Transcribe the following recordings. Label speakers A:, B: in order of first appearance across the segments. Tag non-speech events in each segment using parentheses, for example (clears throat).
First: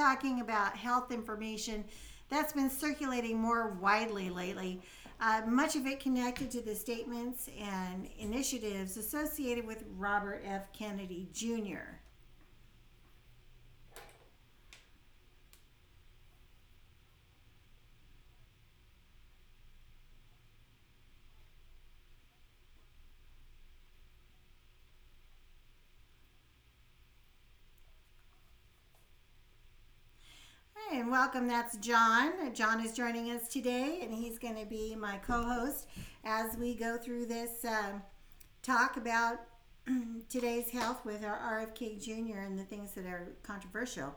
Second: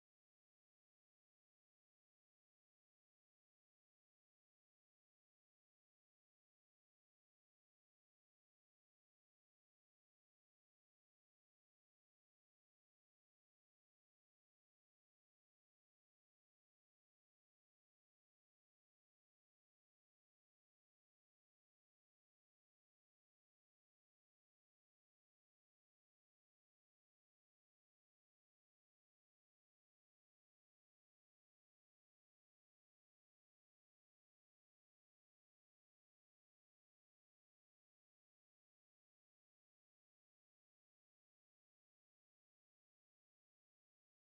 A: talking about health information that's been circulating more widely lately. Much of it connected to the statements and initiatives associated with Robert F. Kennedy Jr. Hey, and welcome. That's John. John is joining us today, and he's going to be my co host as we go through this, talk about (clears throat) today's health with our RFK Jr. and the things that are controversial.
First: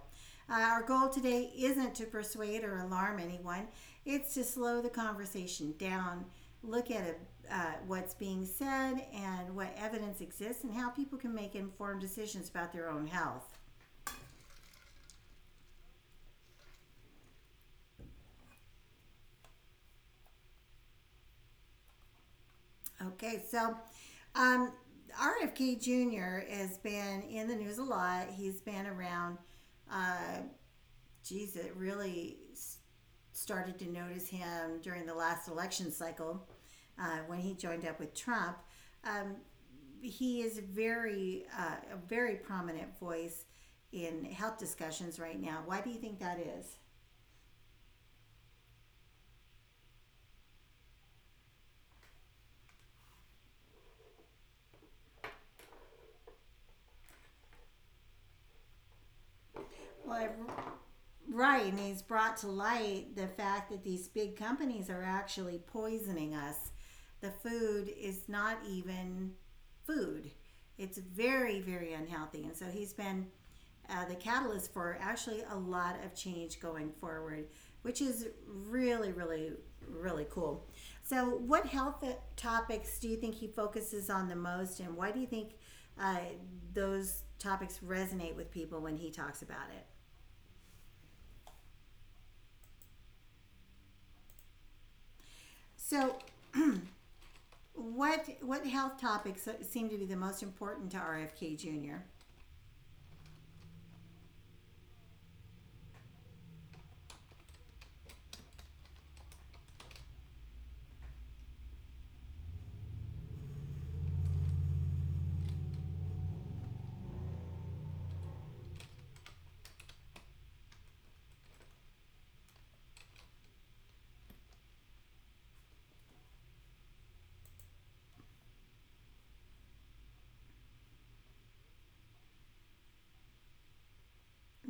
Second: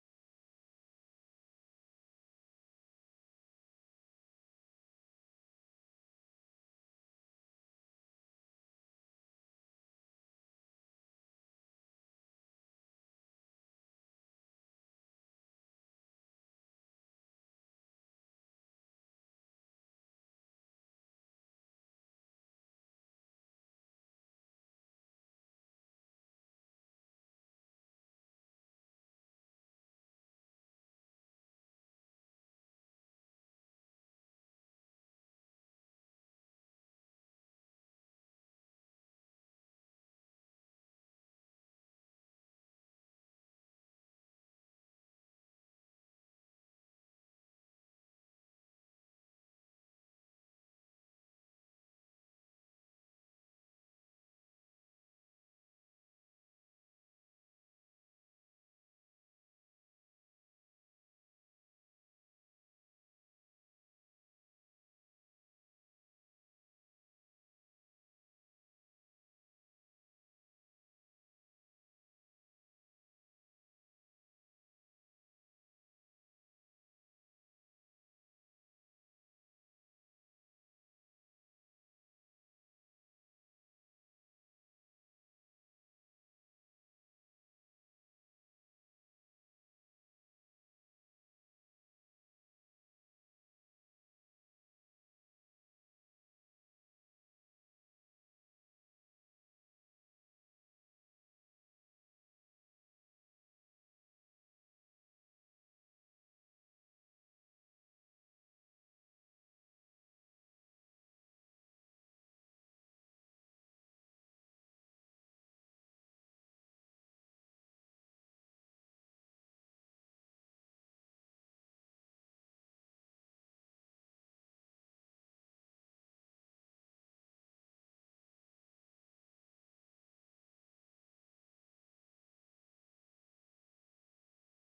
A: Our goal today isn't to persuade or alarm anyone, it's to slow the conversation down, look at it, what's being said and what evidence exists, and how people can make informed decisions about their own health. Okay, so um, RFK Jr. has been in the news a lot. He's been around. Uh, Geez, it really started to notice him during the last election cycle when he joined up with Trump. Um, he is very, a very prominent voice in health discussions right now. Why do you think that is? Well, right, and he's brought to light the fact that these big companies are actually poisoning us. The food is not even food, it's very, very unhealthy. And so he's been the catalyst for actually a lot of change going forward, which is really, really, really cool. So, what health topics do you think he focuses on the most, and why do you think uh, those topics resonate with people when he talks about it? So, what health topics seem to be the most important to RFK Jr.?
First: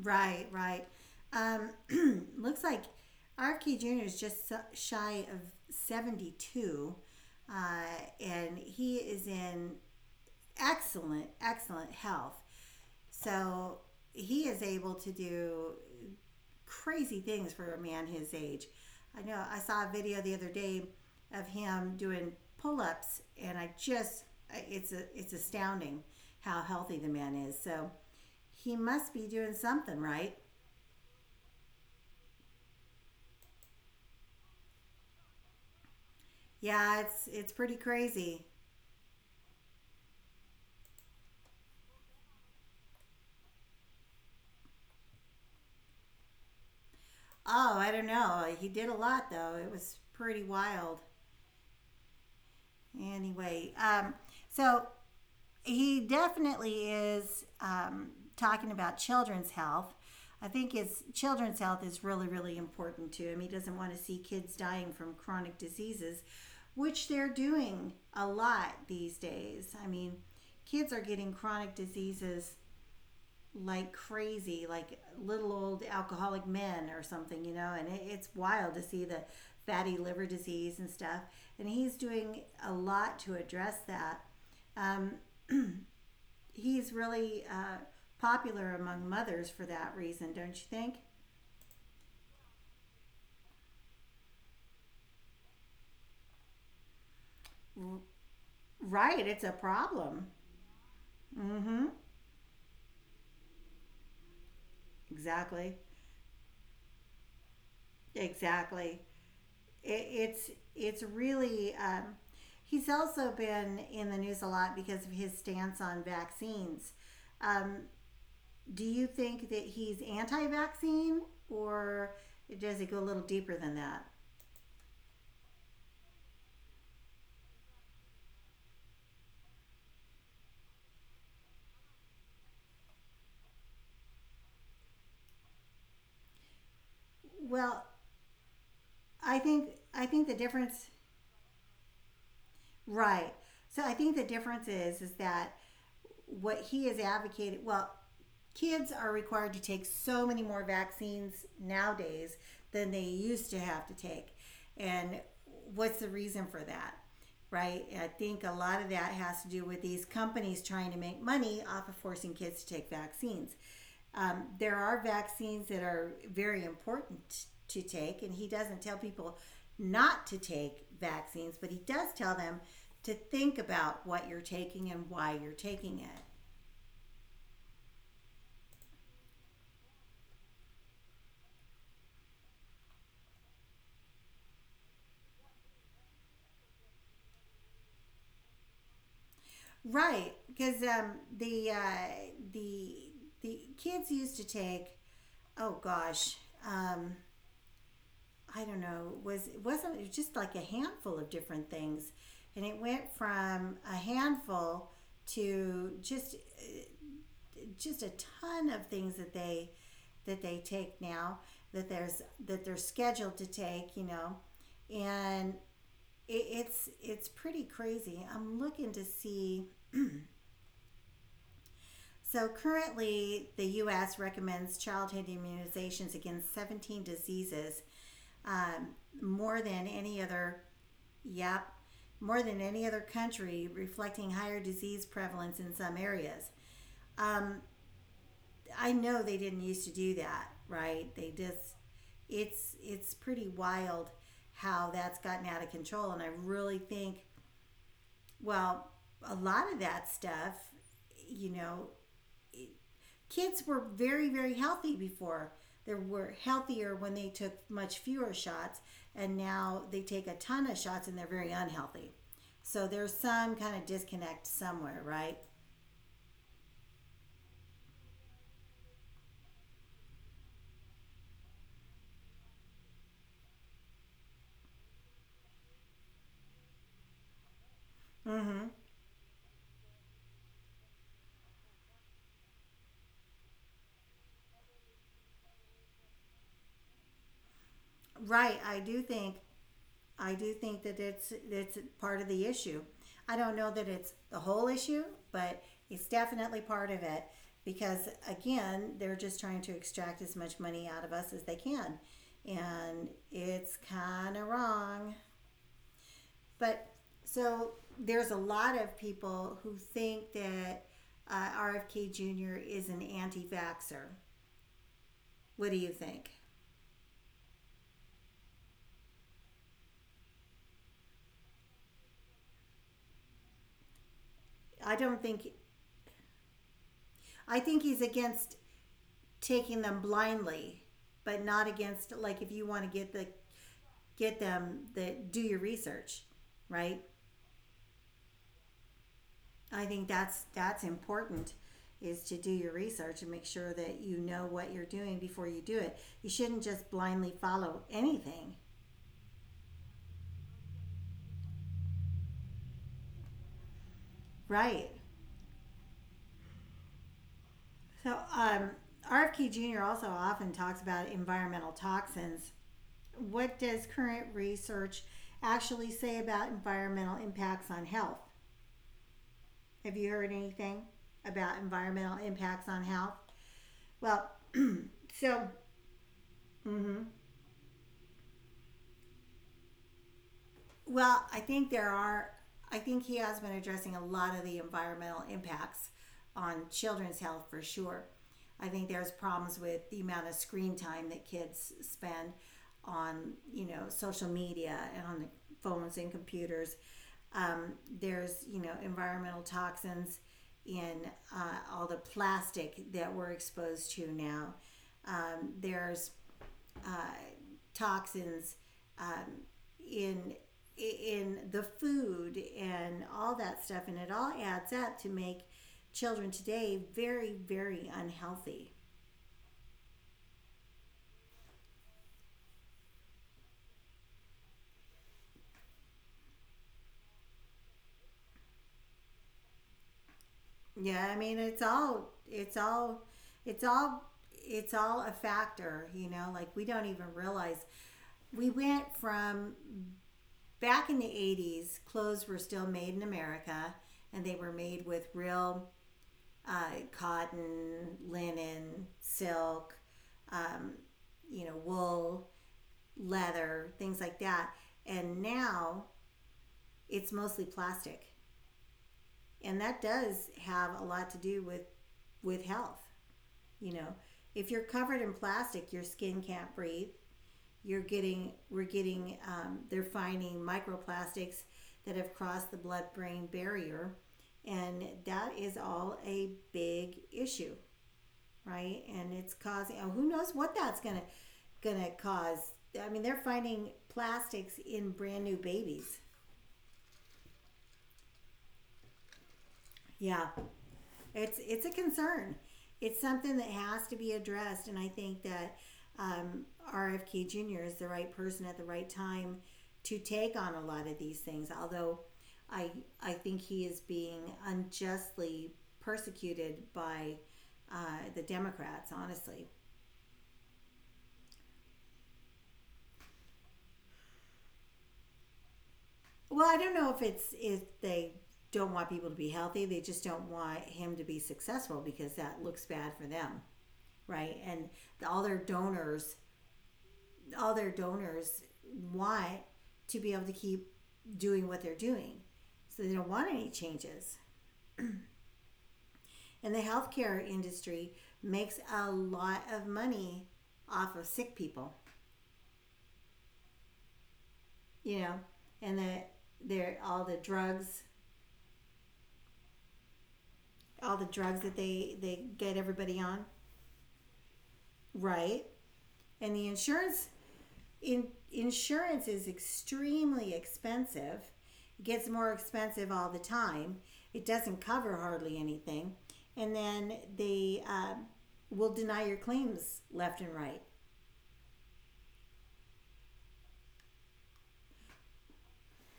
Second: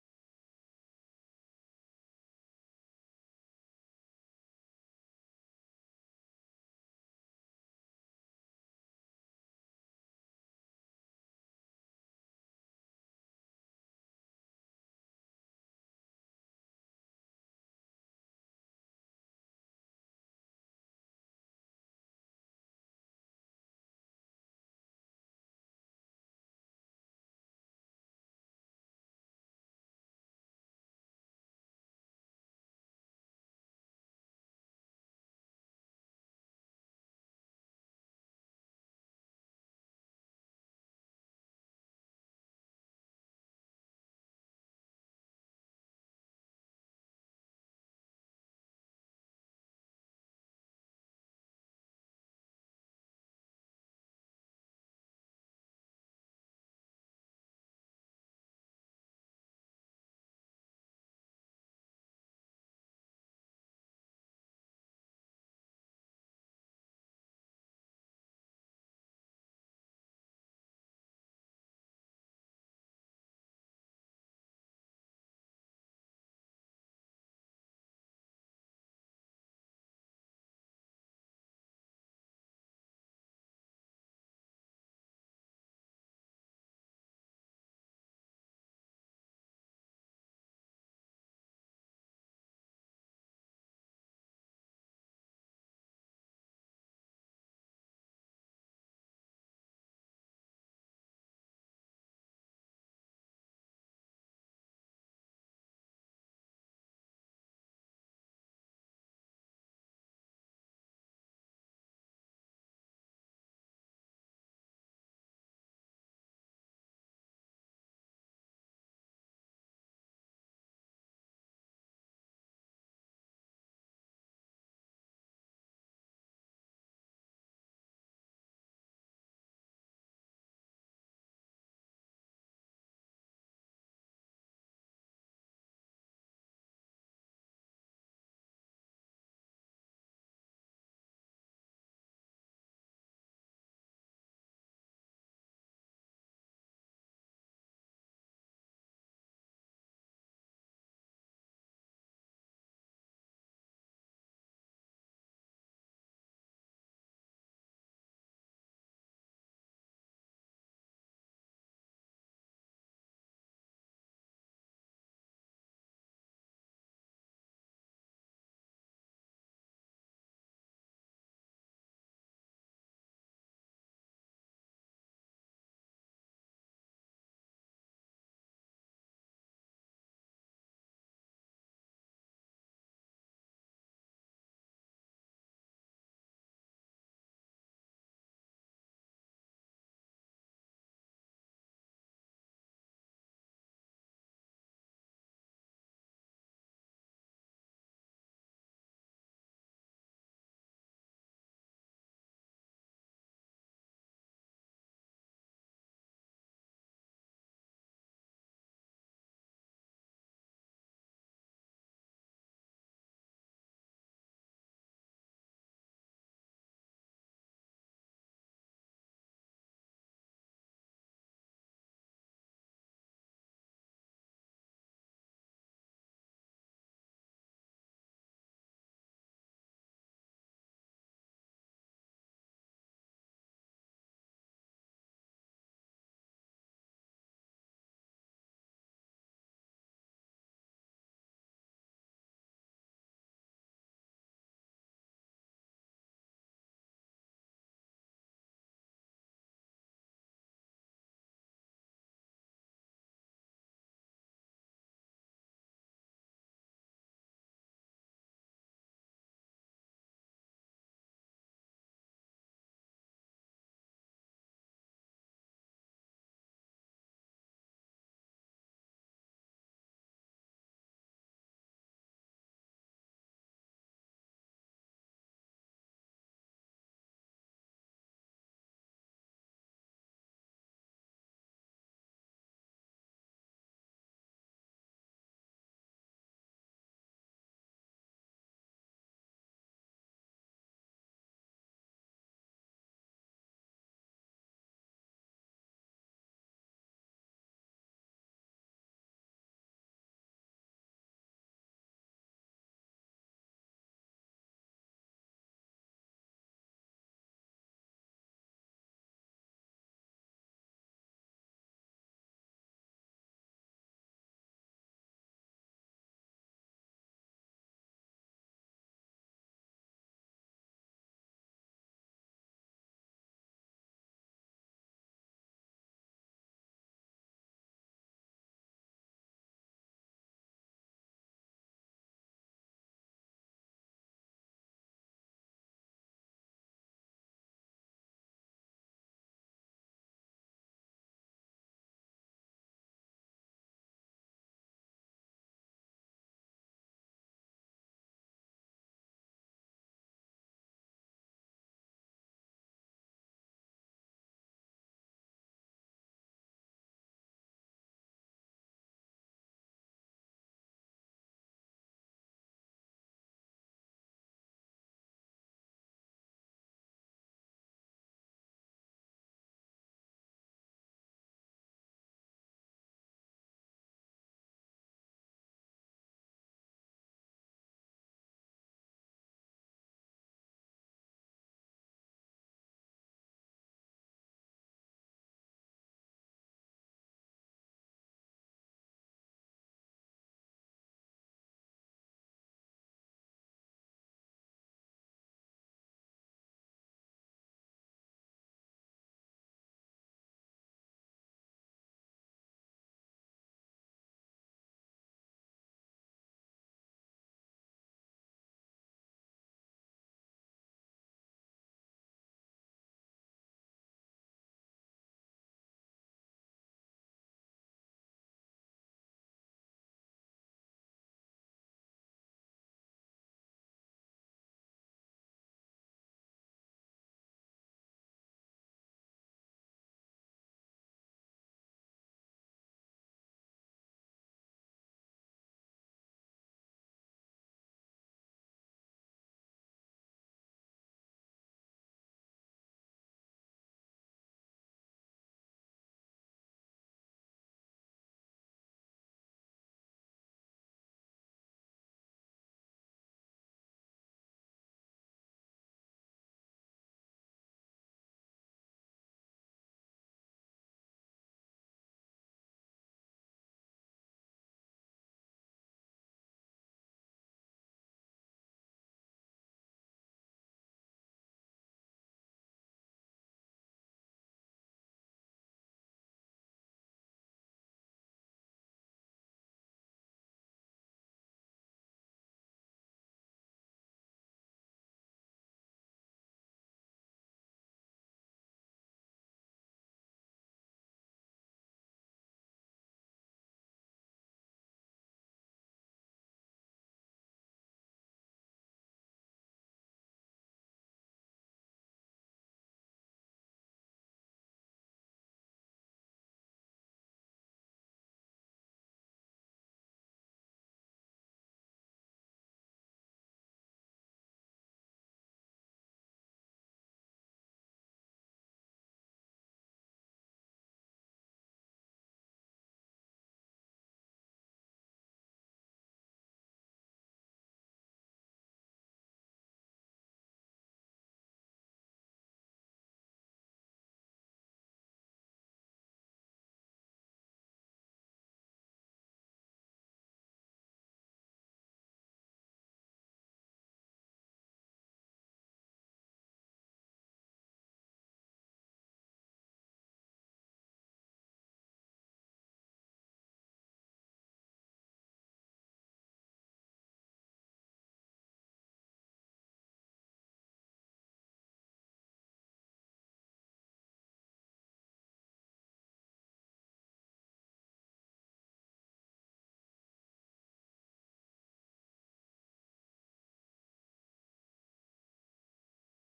A: Right, right. Um, (clears throat) looks like RFK Jr. is just shy of 72, uh, and he is in excellent, excellent health. So he is able to do crazy things for a man his age. I know I saw a video the other day of him doing pull-ups, and I just it's astounding how healthy the man is. So he must be doing something right. Yeah, it's pretty crazy. Oh, I don't know. He did a lot though. It was pretty wild. Anyway, so he definitely is talking about children's health. I think his children's health is really, really important to him. He doesn't want to see kids dying from chronic diseases, which they're doing a lot these days. I mean, kids are getting chronic diseases like crazy, like little old alcoholic men or something, you know, and it's wild to see the fatty liver disease and stuff. And he's doing a lot to address that. Um, he's really popular among mothers for that reason, don't you think? Right, it's a problem. Mm-hmm. Exactly. Exactly. It's really. He's also been in the news a lot because of his stance on vaccines. Um, do you think that he's anti-vaccine, or does it go a little deeper than that? Well, I think the difference. Right. So I think the difference is that what he is advocating, well, kids are required to take so many more vaccines nowadays than they used to have to take. And what's the reason for that? Right? I think a lot of that has to do with these companies trying to make money off of forcing kids to take vaccines. There are vaccines that are very important to take, and he doesn't tell people not to take vaccines, but he does tell them to think about what you're taking and why you're taking it. Right, because the kids used to take, oh gosh, um, I don't know, was it wasn't it was just like a handful of different things, and it went from a handful to just a ton of things that they take now that they're scheduled to take, you know. And it's pretty crazy. I'm looking to see. So currently the US recommends childhood immunizations against 17 diseases, um, more than any other. Yep, more than any other country, reflecting higher disease prevalence in some areas. I know they didn't used to do that, right? They just it's pretty wild how that's gotten out of control. And I really think, well, a lot of that stuff, you know, kids were very, very healthy before. They were healthier when they took much fewer shots, and now they take a ton of shots and they're very unhealthy. So there's some kind of disconnect somewhere, right? Right, I do think that it's part of the issue. I don't know that it's the whole issue, but it's definitely part of it, because again, they're just trying to extract as much money out of us as they can. And it's kind of wrong. But so there's a lot of people who think that RFK Jr. is an anti vaxxer. What do you think? I don't think, I think he's against taking them blindly, but not against, like, if you want to get the get them the do your research, right? I think that's important is to do your research and make sure that you know what you're doing before you do it. You shouldn't just blindly follow anything, right? So RFK Jr. also often talks about environmental toxins. What does current research actually say about environmental impacts on health? Have you heard anything about environmental impacts on health? Well, so Well, I think he has been addressing a lot of the environmental impacts on children's health for sure. I think there's problems with the amount of screen time that kids spend on, you know, social media and on the phones and computers. Um, there's, you know, environmental toxins in all the plastic that we're exposed to now. There's toxins um, in in the food and all that stuff, and it all adds up to make children today very, very unhealthy. Yeah, I mean it's all it's all a factor, you know, like we don't even realize. We went from back in the 80s, clothes were still made in America and they were made with real cotton, linen, silk, you know, wool, leather, things like that. And now it's mostly plastic. And that does have a lot to do with health, you know. If you're covered in plastic, your skin can't breathe. You're getting we're getting they're finding microplastics that have crossed the blood brain barrier, and that is all a big issue. Right? And it's causing, oh, who knows what that's gonna cause. I mean, they're finding plastics in brand new babies. Yeah, it's a concern. It's something that has to be addressed, and I think that um, RFK Jr. is the right person at the right time to take on a lot of these things. Although I I think he is being unjustly persecuted by the Democrats, honestly. Well, I don't know if it's, if they don't want people to be healthy, they just don't want him to be successful because that looks bad for them, right? And all their donors, all their donors want to be able to keep doing what they're doing. So they don't want any changes. And the healthcare industry makes a lot of money off of sick people, you know, and that they're all the drugs that they get everybody on, right? And the insurance, insurance is extremely expensive. It gets more expensive all the time. It doesn't cover hardly anything, and then they will deny your claims left and right,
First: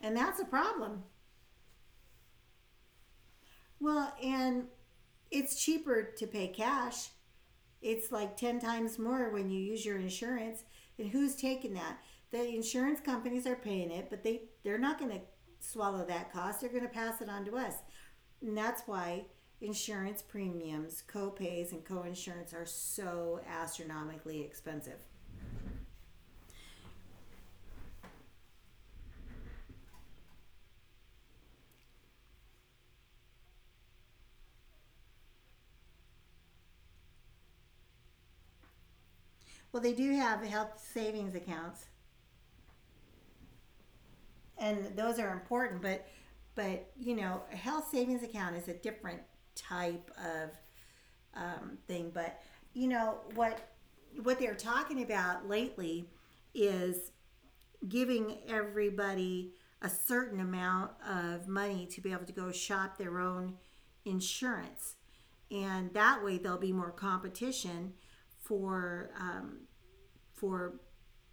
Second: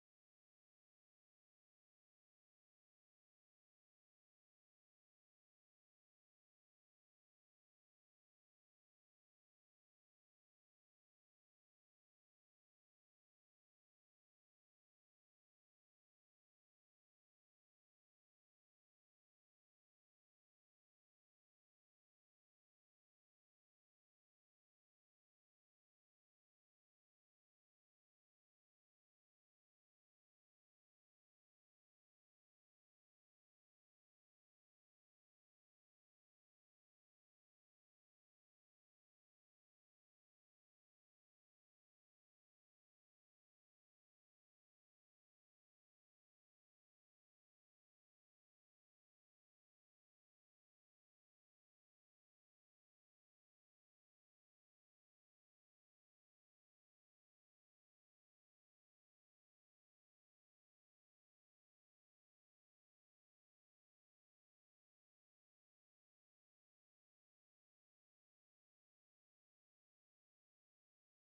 A: and that's a problem. Well, and it's cheaper to pay cash. It's like 10 times more when you use your insurance. And who's taking that? The insurance companies are paying it, but they're not going to swallow that cost. They're going to pass it on to us. And that's why insurance premiums, co-pays, and co-insurance are so astronomically expensive. Well, they do have health savings accounts, and those are important. But you know, a health savings account is a different type of thing. But you know what they're talking about lately is giving everybody a certain amount of money to be able to go shop their own insurance, and that way there'll be more competition for for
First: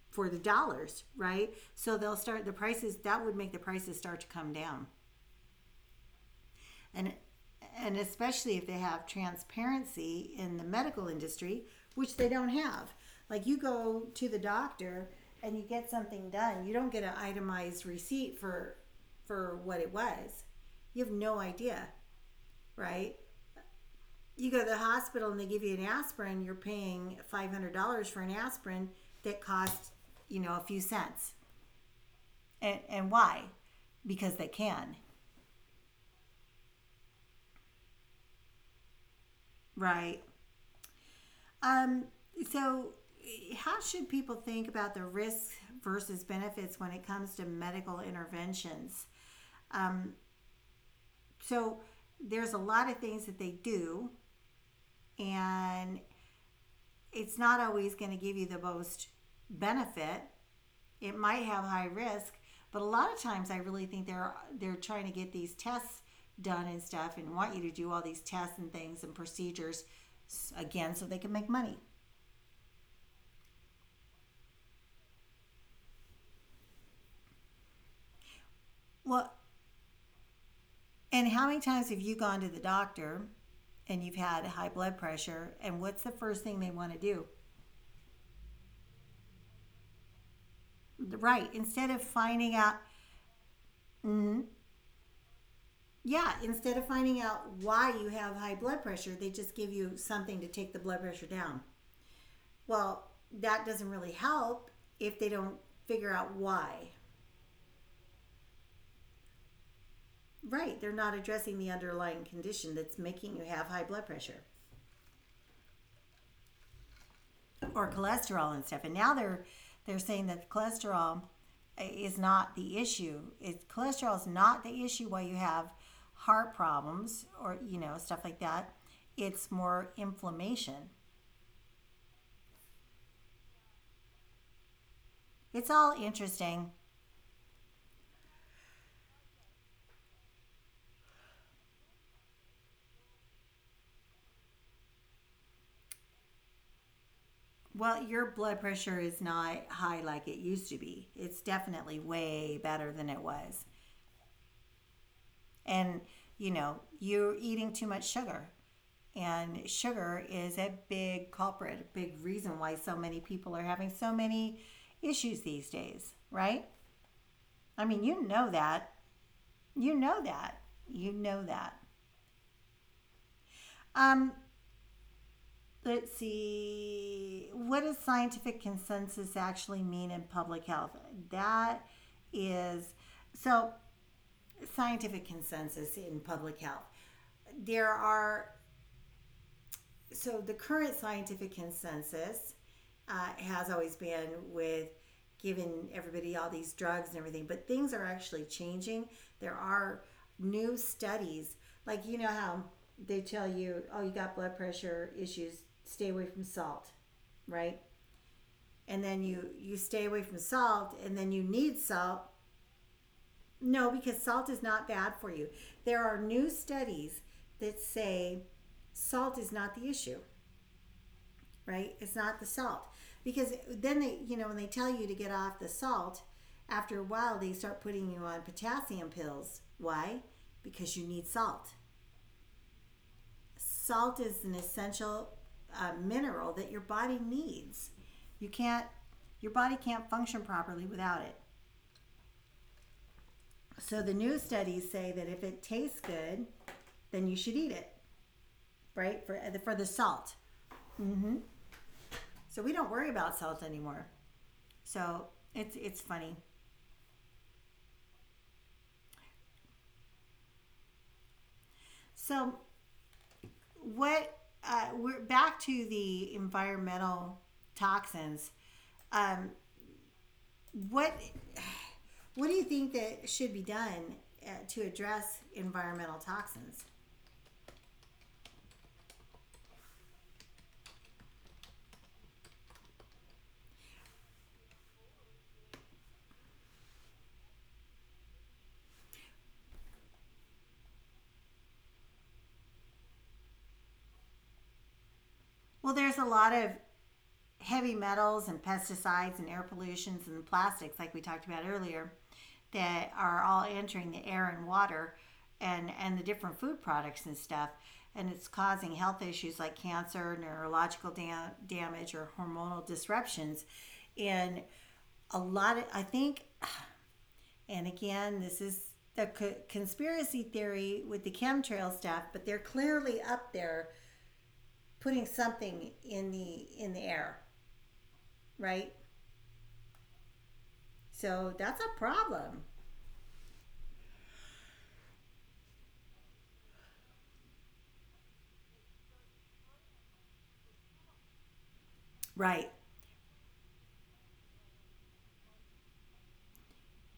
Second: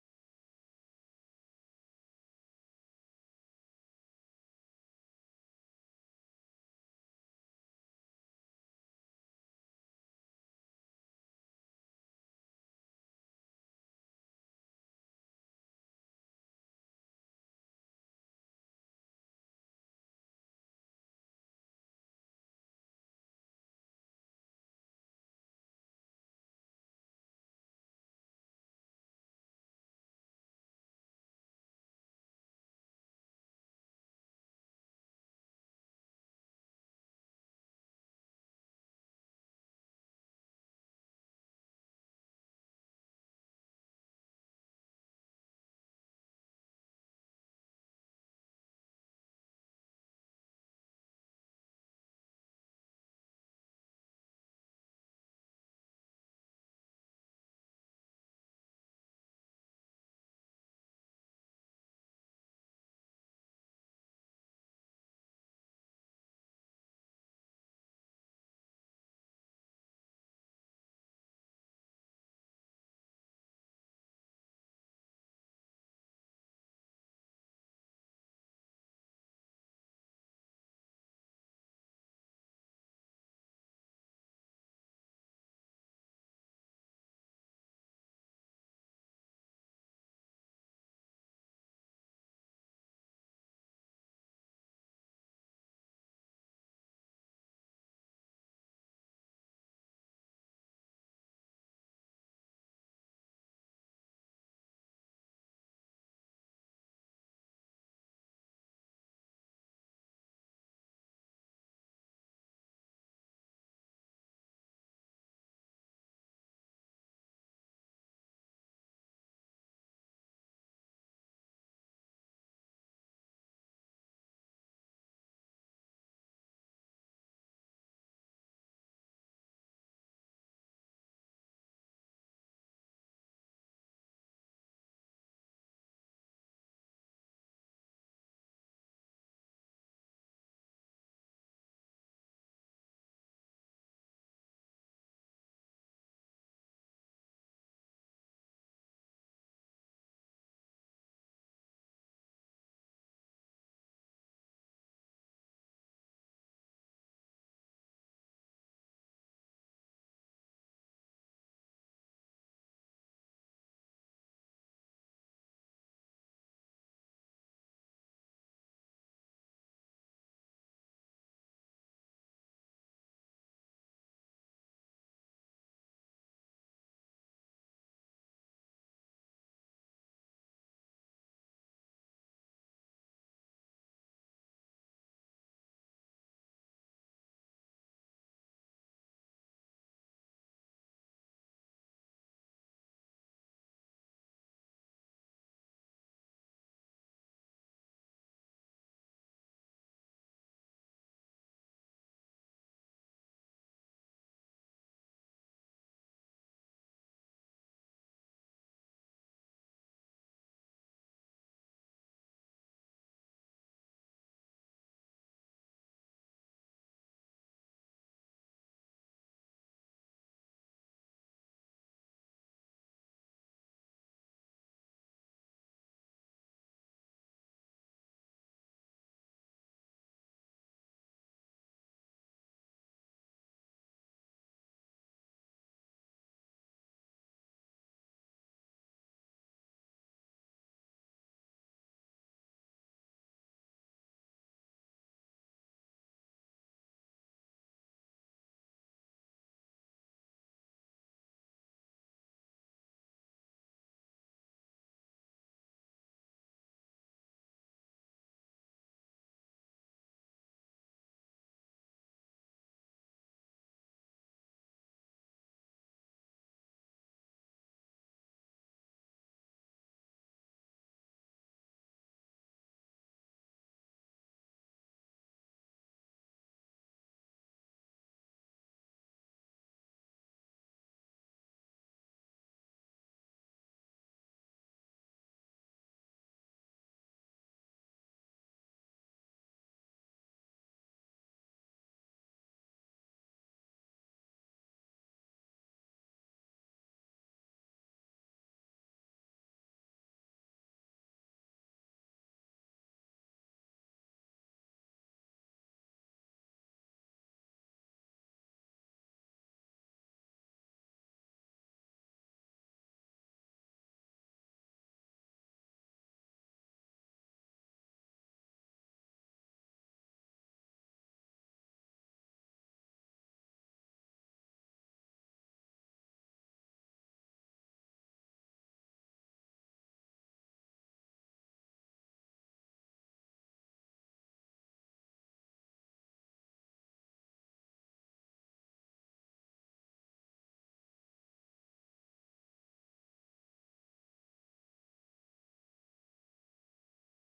A: for the dollars, right? So they'll start the prices. That would make the prices start to come down. and and especially if they have transparency in the medical industry, which they don't have. Like you go to the doctor and you get something done, you don't get an itemized receipt for what it was. You have no idea, right? You go to the hospital and they give you an aspirin, you're paying $500 for an aspirin that costs, you know, a few cents. And why? Because they can, right? Um, so, how should people think about the risks versus benefits when it comes to medical interventions? Um, so, there's a lot of things that they do, and it's not always going to give you the most benefit. It might have high risk, but a lot of times I really think they're trying to get these tests done and stuff, and want you to do all these tests and things and procedures again so they can make money. Well, and how many times have you gone to the doctor and you've had high blood pressure? And what's the first thing they want to do? Right. Instead of finding out, yeah, instead of finding out why you have high blood pressure, they just give you something to take the blood pressure down. Well, that doesn't really help if they don't figure out why. Right. They're not addressing the underlying condition that's making you have high blood pressure, or cholesterol and stuff. And now they're saying that cholesterol is not the issue. It, cholesterol is not the issue why you have heart problems or you know stuff like that. It's more inflammation. It's all interesting. Well, your blood pressure is not high like it used to be. It's definitely way better than it was. And you know, you're eating too much sugar. And sugar is a big culprit, a big reason why so many people are having so many issues these days, right? I mean, you know that. You know that. You know that. Um, let's see. What does scientific consensus actually mean in public health? That is, so scientific consensus in public health. There are, so the current scientific consensus has always been with giving everybody all these drugs and everything, but things are actually changing. There are new studies, like you know how they tell you, oh, you got blood pressure issues, stay away from salt, right? And then you stay away from salt, and then you need salt. No, because salt is not bad for you. There are new studies that say salt is not the issue. Right? It's not the salt. Because then they, you know, when they tell you to get off the salt, after a while they start putting you on potassium pills. Why? Because you need salt. Salt is an essential mineral that your body needs. You can't, your body can't function properly without it. So the new studies say that if it tastes good, then you should eat it, right? For the salt. So we don't worry about salt anymore. So it's funny. So what, we're back to the environmental toxins. Um, what what do you think that should be done to address environmental toxins? Well, there's a lot of heavy metals and pesticides and air pollutions and plastics, like we talked about earlier, that are all entering the air and water and the different food products and stuff. And it's causing health issues like cancer, neurological damage, or hormonal disruptions. And a lot of, I think, and again, this is the conspiracy theory with the chemtrail stuff, but they're clearly up there putting something in the air, right? So that's a problem. Right.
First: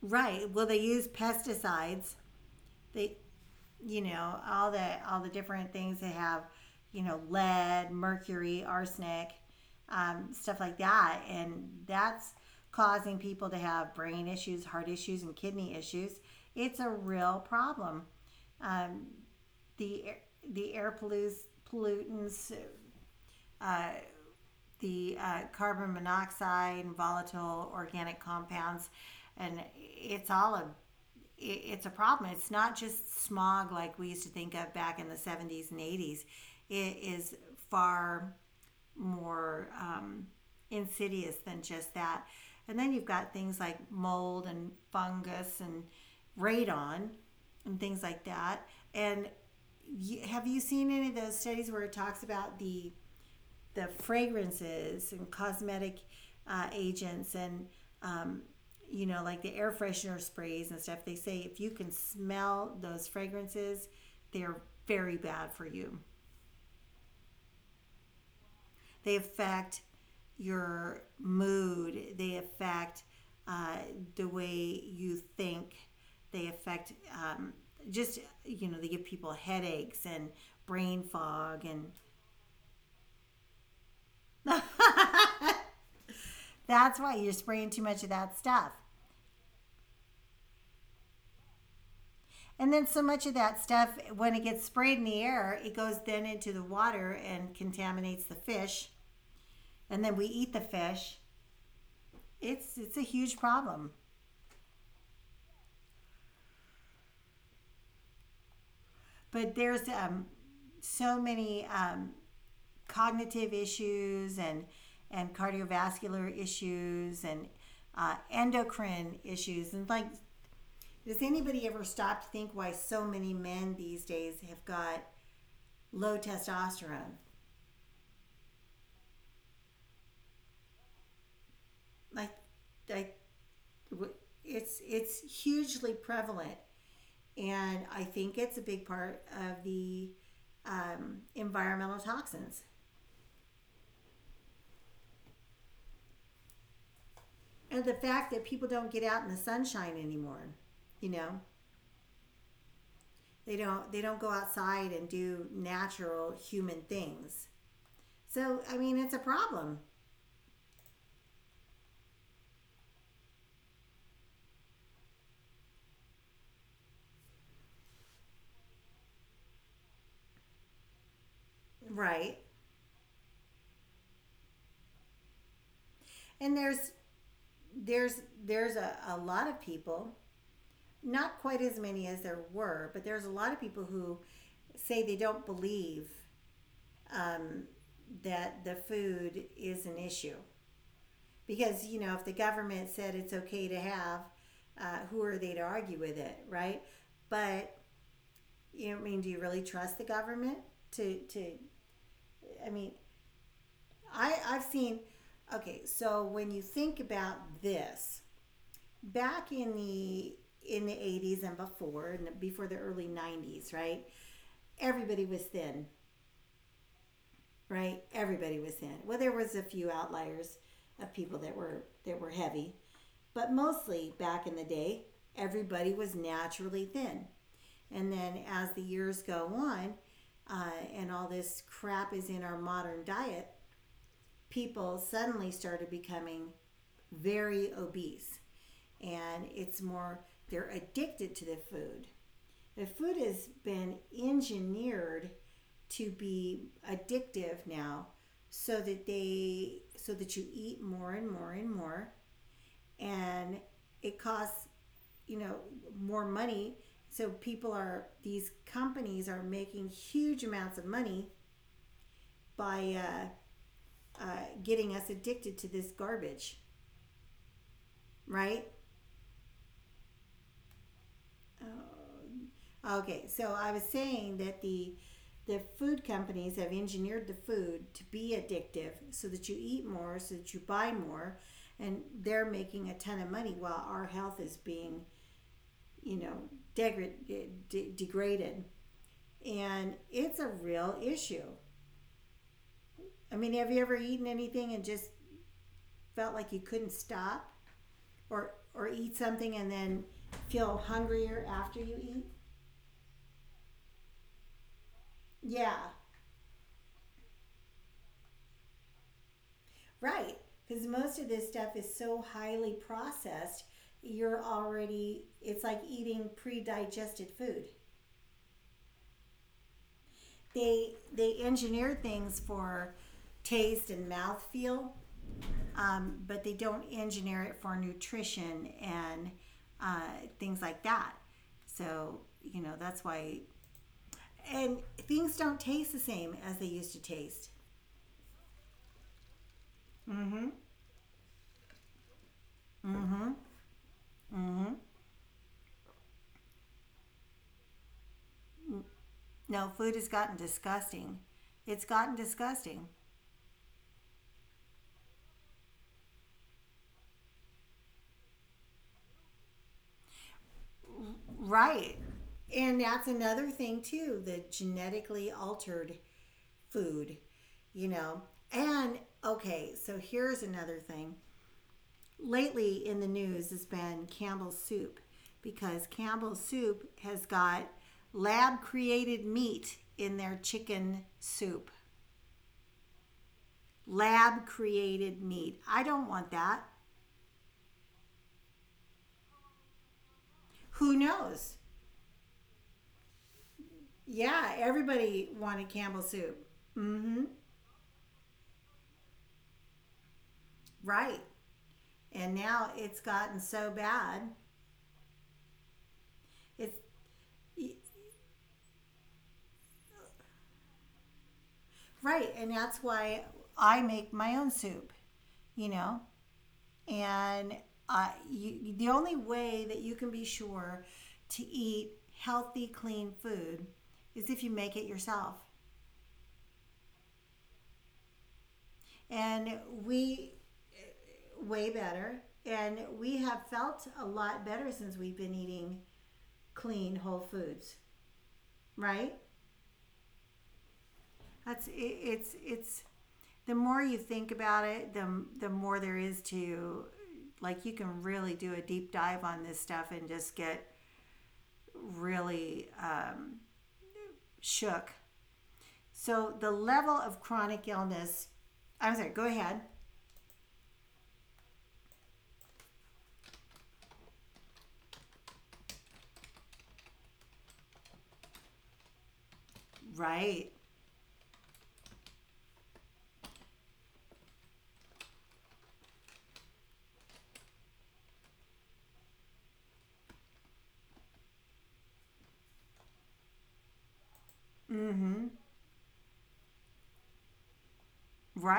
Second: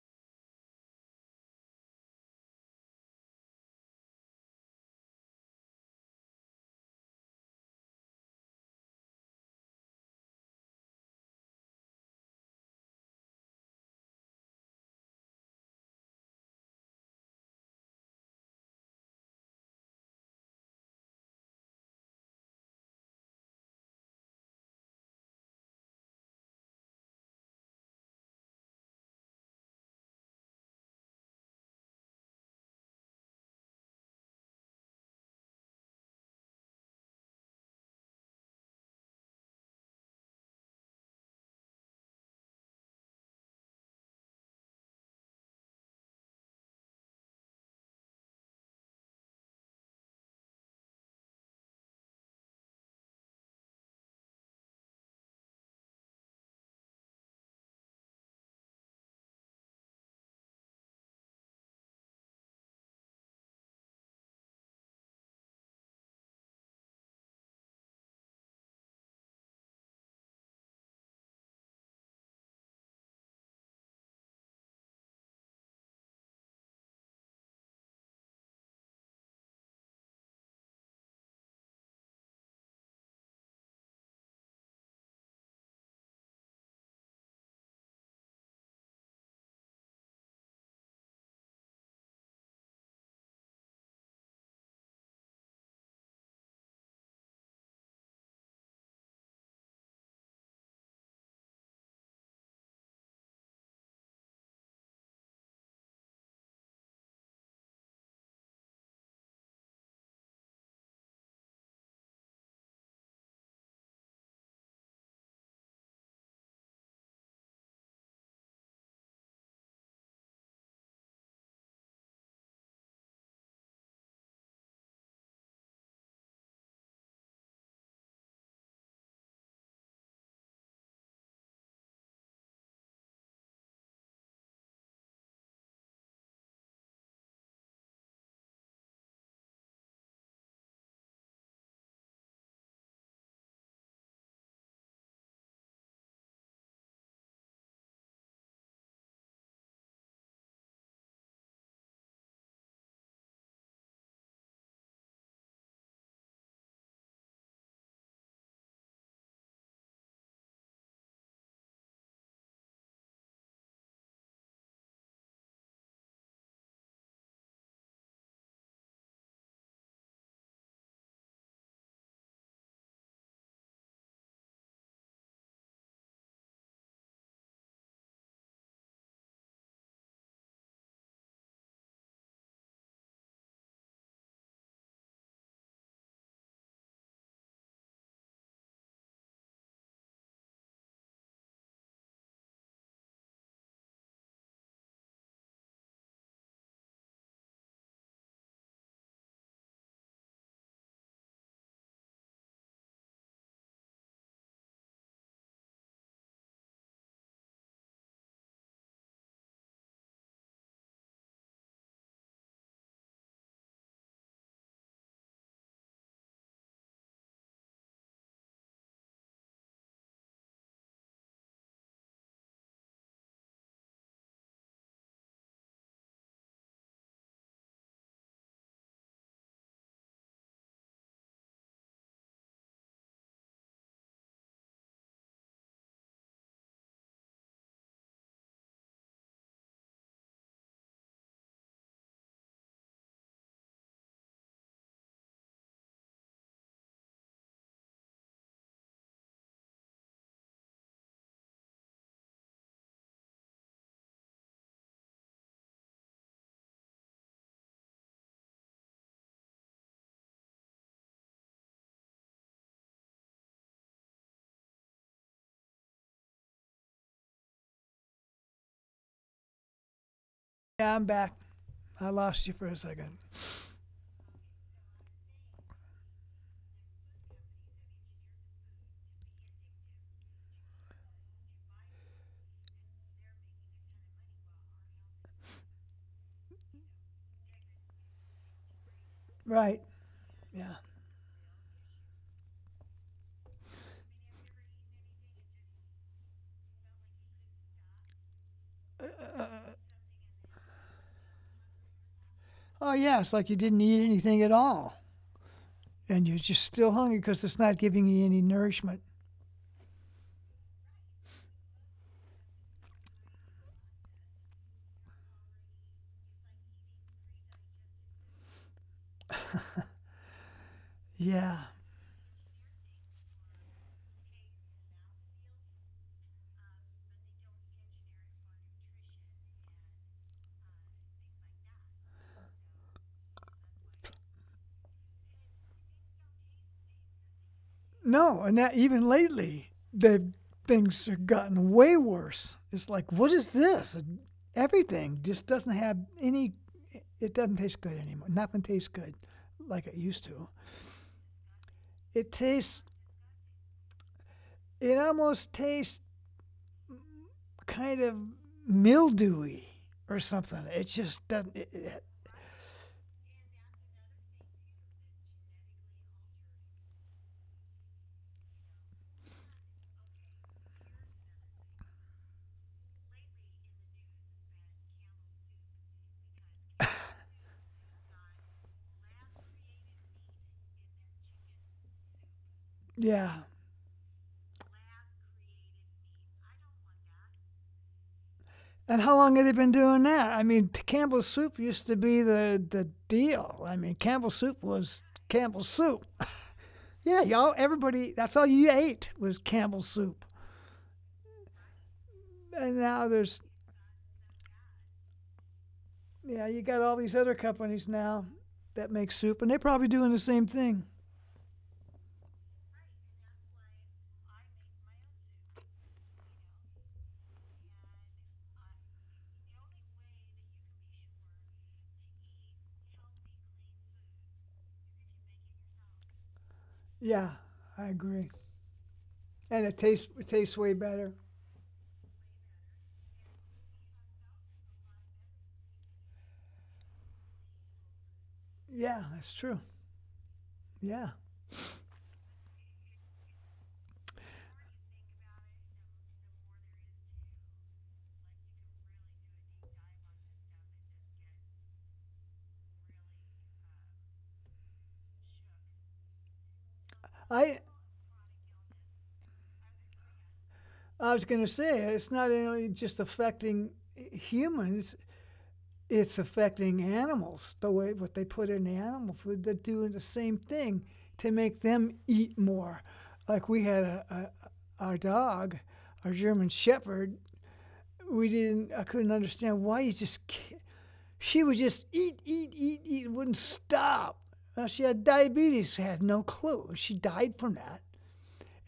A: Right. Well, they use pesticides. They, you know, all the different things they have, you know, lead, mercury, arsenic, stuff like that, and that's causing people to have brain issues, heart issues, and kidney issues. It's a real problem. The the air pollutants, the carbon monoxide and volatile organic compounds, and it's a problem. It's not just smog like we used to think of back in the 70s and 80s. It is far more insidious than just that. And then you've got things like mold and fungus and radon and things like that. And y have you seen any of those studies where it talks about the fragrances and cosmetic agents and um, you know, like the air freshener sprays and stuff? They say if you can smell those fragrances, they're very bad for you. They affect your mood, they affect uh, the way you think, they affect, um, just you know, they give people headaches and brain fog, and that's why you're spraying too much of that stuff. And then so much of that stuff, when it gets sprayed in the air, it goes then into the water and contaminates the fish. And then we eat the fish. It's a huge problem. But there's so many cognitive issues and cardiovascular issues and endocrine issues. And like, does anybody ever stop to think why so many men these days have got low testosterone? Like, I it's hugely prevalent, and I think it's a big part of the environmental toxins and the fact that people don't get out in the sunshine anymore. You know, they don't go outside and do natural human things. So I mean, it's a problem, right? And there's a lot of people, not quite as many as there were, but there's a lot of people who say they don't believe that the food is an issue. Because, you know, if the government said it's okay to have, who are they to argue with it, right? But, you know, I mean, do you really trust the government to I mean, I've seen, okay, so when you think about this, back in the 80s, and before the early 90s, right, everybody was thin, right, everybody was thin. Well, there was a few outliers of people that were heavy. But mostly back in the day, everybody was naturally thin. And then as the years go on, uh, and all this crap is in our modern diet, people suddenly started becoming very obese. And it's more, they're addicted to the food. The food has been engineered to be addictive now so that you eat more and more and more, and it costs, you know, more money. So people are these companies are making huge amounts of money by uh, getting us addicted to this garbage, right?
B: Yeah, I'm back. I lost you for a
A: Oh,
B: second.
A: okay, so I was saying that the food companies have engineered the food to be addictive so that you eat more, so that you buy more, and they're making a ton of money while our health is being, you know, degra- degraded.
B: Right.
A: And it's a
B: Yeah.
A: real issue. I mean, have you ever eaten anything and just felt like you couldn't stop, or eat something and then feel hungrier after you eat?
B: Oh, yeah, it's like you didn't eat anything at all.
A: Yeah,
B: And you're just still hungry because it's not giving you any nourishment.
A: right. Because most of this stuff is so highly processed, you're already it's like eating pre-digested food. They
B: Yeah.
A: engineer things for taste and mouthfeel, but they don't engineer it for nutrition and things like that. So you know that's why. And things don't taste the same as they used to taste.
B: No, and that even lately, they've, things have gotten way worse. It's like, what is this? Everything just doesn't have any, it doesn't taste good anymore. Nothing tastes good
A: No,
B: like it
A: food has
B: used
A: gotten
B: to.
A: disgusting. It's gotten
B: It tastes,
A: disgusting.
B: it almost tastes kind of mildewy or something. It just doesn't. It.
A: Right. And that's another thing, too, the genetically altered food, you know. And okay, so here's another thing. Lately in the news has been Campbell's soup, because Campbell's soup has got lab created meat in their chicken soup.
B: Yeah.
A: Lab created meat. I don't want that.
B: And how long have they been doing that? I mean,
A: Who
B: Campbell's soup
A: knows?
B: used to be the deal. I mean, Campbell's soup
A: Yeah,
B: was
A: everybody
B: Campbell's
A: wanted
B: soup.
A: Campbell
B: (laughs)
A: soup.
B: Yeah,
A: Mm-hmm.
B: y'all, everybody. That's all you ate was Campbell's soup.
A: Right. And
B: And
A: now it's
B: now there's,
A: gotten so bad.
B: yeah, you got
A: It's
B: all these other companies now that make soup, and they're probably doing the same thing.
A: right, and that's why I make my own soup. You know, and the only way that you can be sure to eat healthy, clean food is if you make it yourself.
B: Yeah, I agree. And
A: And
B: it tastes, it
A: we,
B: tastes way better.
A: way better, and we have felt a lot better since we've been eating clean whole foods.
B: Yeah,
A: Right?
B: that's true. Yeah.
A: That's it, it's the more you think about it, the more there is to, like you can really do a deep dive on this stuff and just get really shook. So the level of
B: I
A: chronic illness, I'm sorry, go ahead.
B: I was going to say it's not only just affecting humans; it's affecting animals. The way what they put in the animal food, they're doing the same
A: Right.
B: thing to make them eat more. Like we had a our dog, our German Shepherd. We didn't. I couldn't understand why you just. She would just eat, eat, eat, eat. Wouldn't stop. She had
A: Mm-hmm.
B: diabetes. Had no clue. She died from that.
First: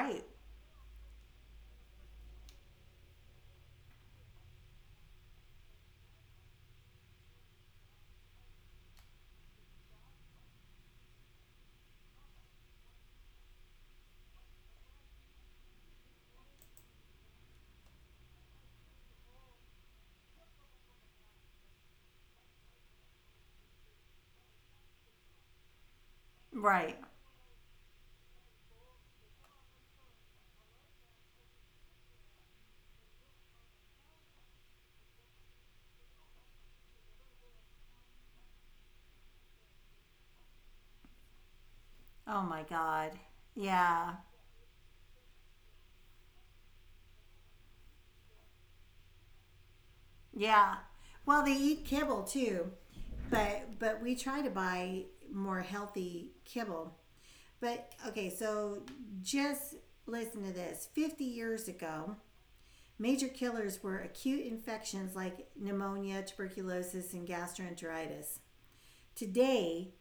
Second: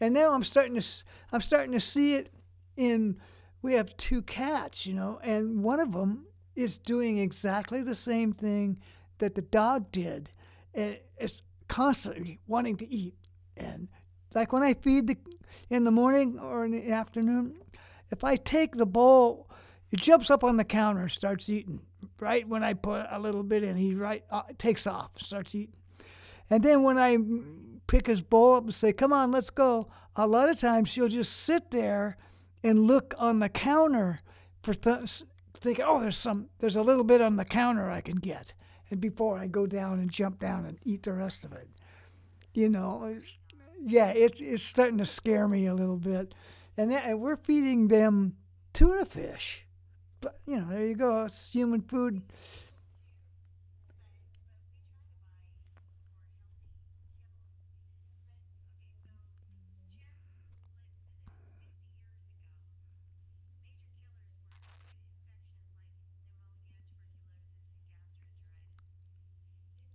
B: And now I'm starting to I'm starting to see it in we have two cats, you know, and one of them is doing exactly the same thing that the dog did. It's constantly wanting to eat. And like when I feed the in the morning or in the afternoon, if I take the bowl, it jumps up on the counter, and starts eating. Right when I put a little bit in, he right takes off, starts eating. And then
A: Right.
B: when I pick his bowl up and say, come on, let's go, a lot of times she'll just sit there and look on the counter for thinking, oh, there's some, there's a little bit on the counter I can get. And before I go down and jump down and eat the rest of it,
A: Oh my
B: you
A: God.
B: know, it's, yeah,
A: Yeah.
B: it's starting to scare me a little bit. And, that, and we're feeding them tuna fish. But, you know,
A: Yeah.
B: there you go.
A: Well, they
B: It's human
A: eat kibble
B: food.
A: too, but we try to buy more healthy kibble. But okay, so just listen to this. 50 years ago, major killers were acute infections like pneumonia, tuberculosis, and gastroenteritis. Today,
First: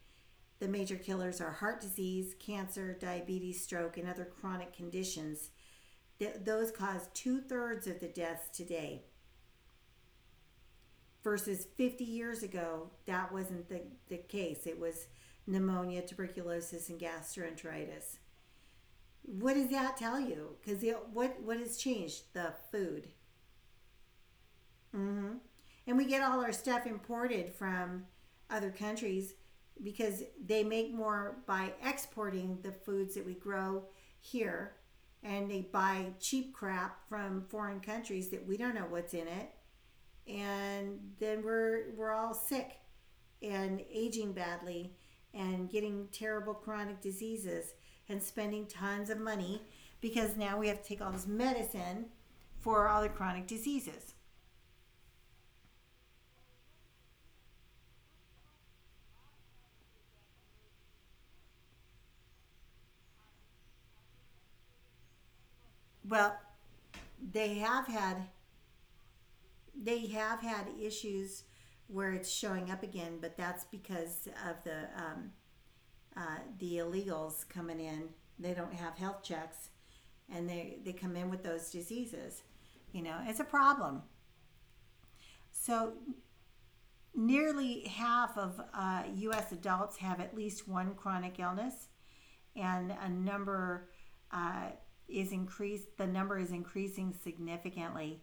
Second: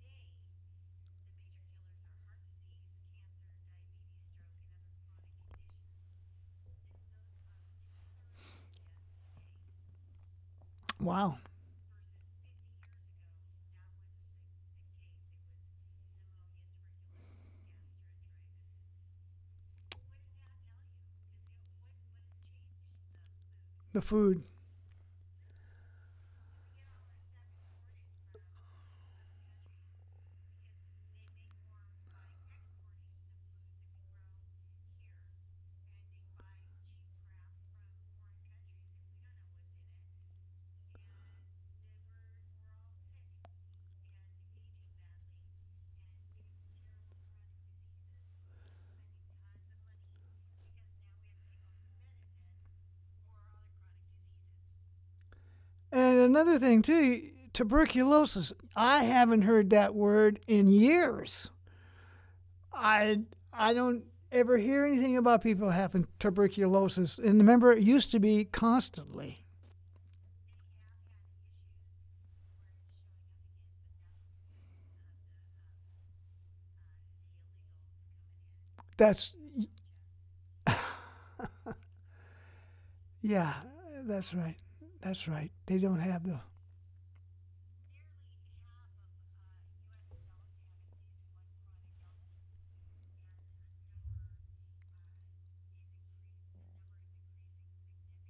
A: the major killers are heart disease, cancer, diabetes, stroke, and other chronic conditions. Those cause two-thirds of the deaths today
B: Wow,
A: versus 50 years ago. That wasn't the case. It was pneumonia, tuberculosis, and gastroenteritis. What does that tell you? Because what has changed? The food,
B: the food.
A: and we get all our stuff imported from other countries because they make more by exporting the foods that we grow here, and they buy cheap crap from foreign countries that we don't know what's in it, and then we're all sick and aging badly and getting terrible chronic diseases and spending tons of money because now we have to take all this medicine for all the chronic diseases.
B: And another thing, too, tuberculosis. I haven't heard that word in years. I I don't ever hear anything about people having
A: Well,
B: tuberculosis. And
A: they
B: remember, it
A: have
B: used to
A: had
B: be constantly.
A: they have had issues where it's showing up again, but that's because of the illegals coming in. They don't have health
B: That's
A: checks, and they come in with those diseases. You know, it's a
B: yeah,
A: problem.
B: that's right. That's right. They don't
A: So
B: have the.
A: nearly half of U.S. adults have at least one chronic illness, and a number uh, is increased. The number is increasing significantly.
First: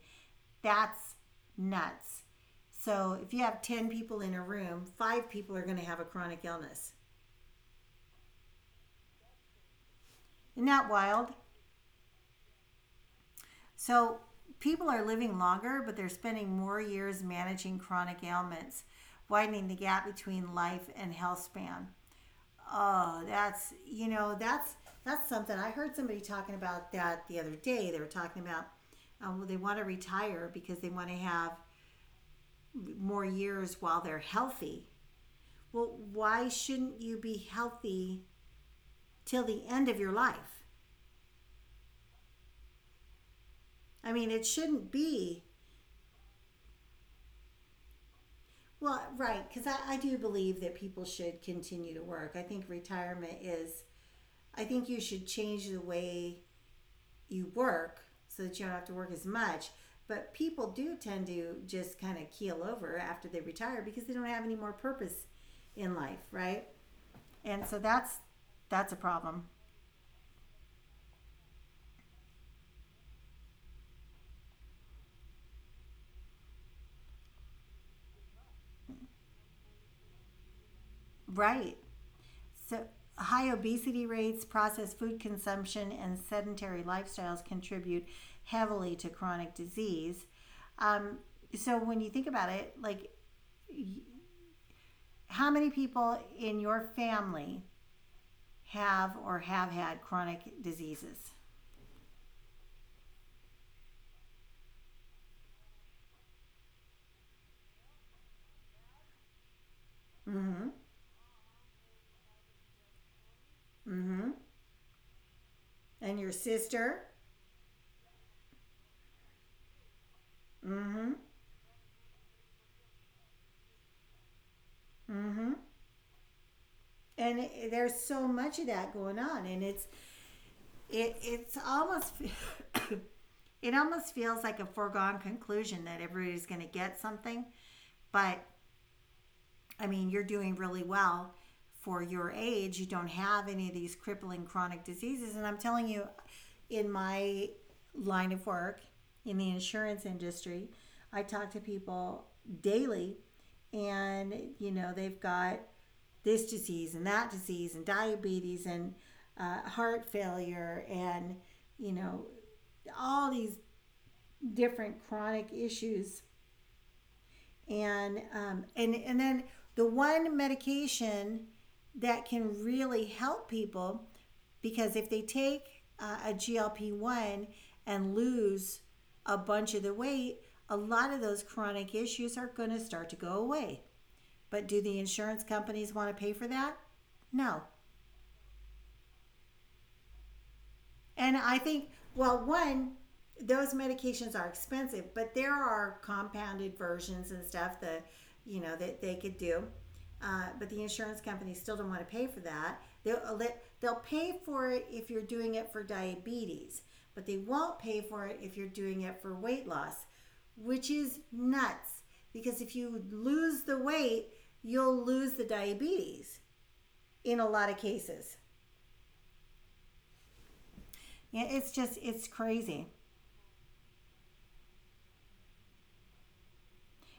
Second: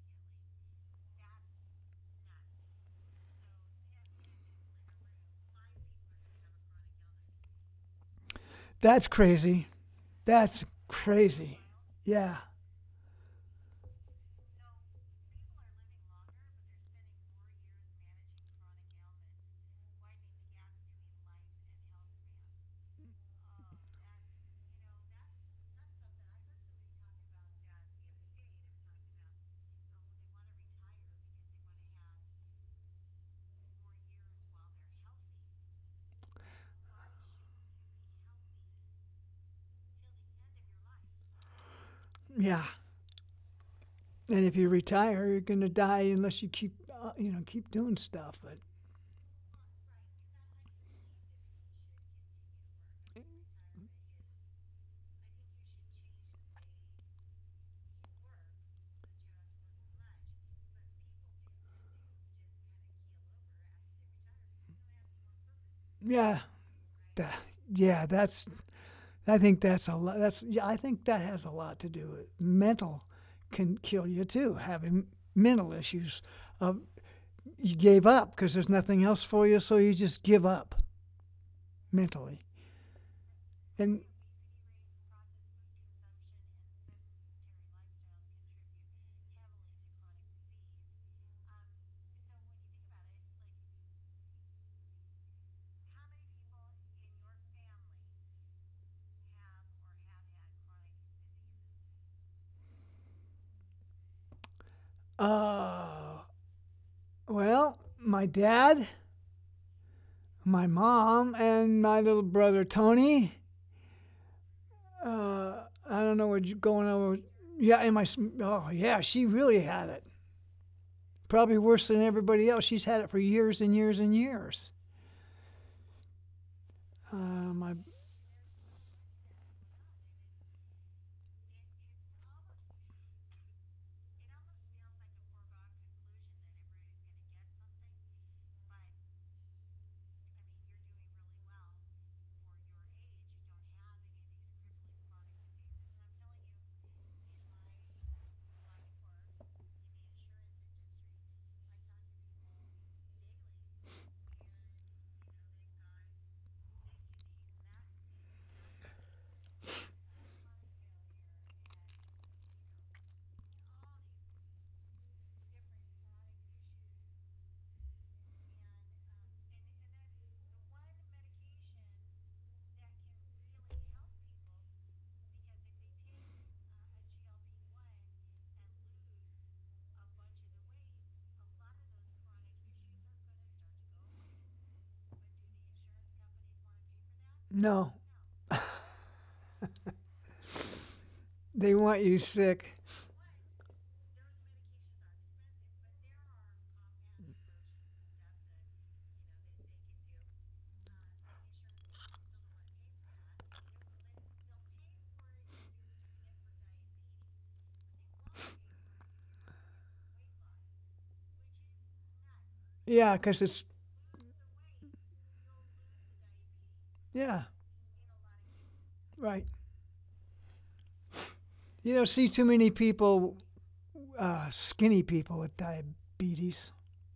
A: That's nuts. So if you have 10 people in a room, 5 people are going to have a chronic illness.
B: That's crazy. That's
A: Isn't that wild?
B: crazy. Yeah,
A: So people are living longer, but they're spending more years managing chronic ailments, widening the gap between life and health span. Oh, that's you know that's something I heard somebody talking about that the other day. They were talking about well, they want to retire because they want to have more years while they're healthy. Well, why shouldn't you be healthy till the end of your life?
B: yeah.
A: I mean,
B: And
A: it
B: if you
A: shouldn't
B: retire, you're
A: be.
B: gonna die unless you keep, you know, keep doing stuff. But
A: Well, right, because I do believe that people should continue to work. I think I think you should change the way you work so that you don't have to work as much. But people do tend to just kind of keel over after they retire because they don't have any more purpose in life,
B: yeah,
A: right?
B: that,
A: And so
B: yeah. That's,
A: that's a
B: I
A: problem.
B: think that's a lot. That's yeah. I think that has a lot to do with it. Mental can kill you too. Having mental issues, of you gave up because there's nothing else for you, so you just give up
A: Right.
B: mentally.
A: So high
B: And
A: obesity rates, processed food consumption, and sedentary lifestyles contribute heavily to chronic disease. Um, so when you think about it, like how many people in your family have or have had chronic diseases?
B: uh, well, my dad, my mom, and my little brother Tony.
A: Mm-hmm.
B: I
A: And
B: don't
A: your
B: know what's going
A: sister.
B: on. With, yeah, and my oh yeah, she really had it.
A: Mm-hmm.
B: Probably worse than everybody else. She's had it for years and years and years.
A: And
B: Uh, my
A: there's so much of that going on, and it's almost (coughs) it almost feels like a foregone conclusion that everybody's going to get something. But I mean, you're doing really well for your age. You don't have any of these crippling chronic diseases, and I'm telling you, in my line of work in the insurance industry, I talk to people daily, and you know they've got this disease and that disease and diabetes and heart failure and you know all these different chronic issues, and then the one medication that can really help people, because if they take a GLP-1 and lose a bunch of the weight, a lot of those chronic issues are going to start to go away. But do the insurance companies want to pay for that? No.
B: no.
A: And I
B: They
A: think,
B: want you
A: well,
B: sick.
A: one, those medications are expensive, but there are compounded versions and stuff that, you know, that they could do. But the insurance companies still don't want to pay for that. They'll they'll pay for it if you're doing it for diabetes, but they won't pay for it if you're doing it for weight loss, which is nuts. Because if you
B: Yeah, because
A: lose
B: it's,
A: the weight, you'll lose the diabetes in
B: yeah,
A: a lot of cases.
B: right.
A: Yeah, It's
B: You
A: just
B: don't
A: it's
B: see too many
A: crazy.
B: people, skinny people with diabetes.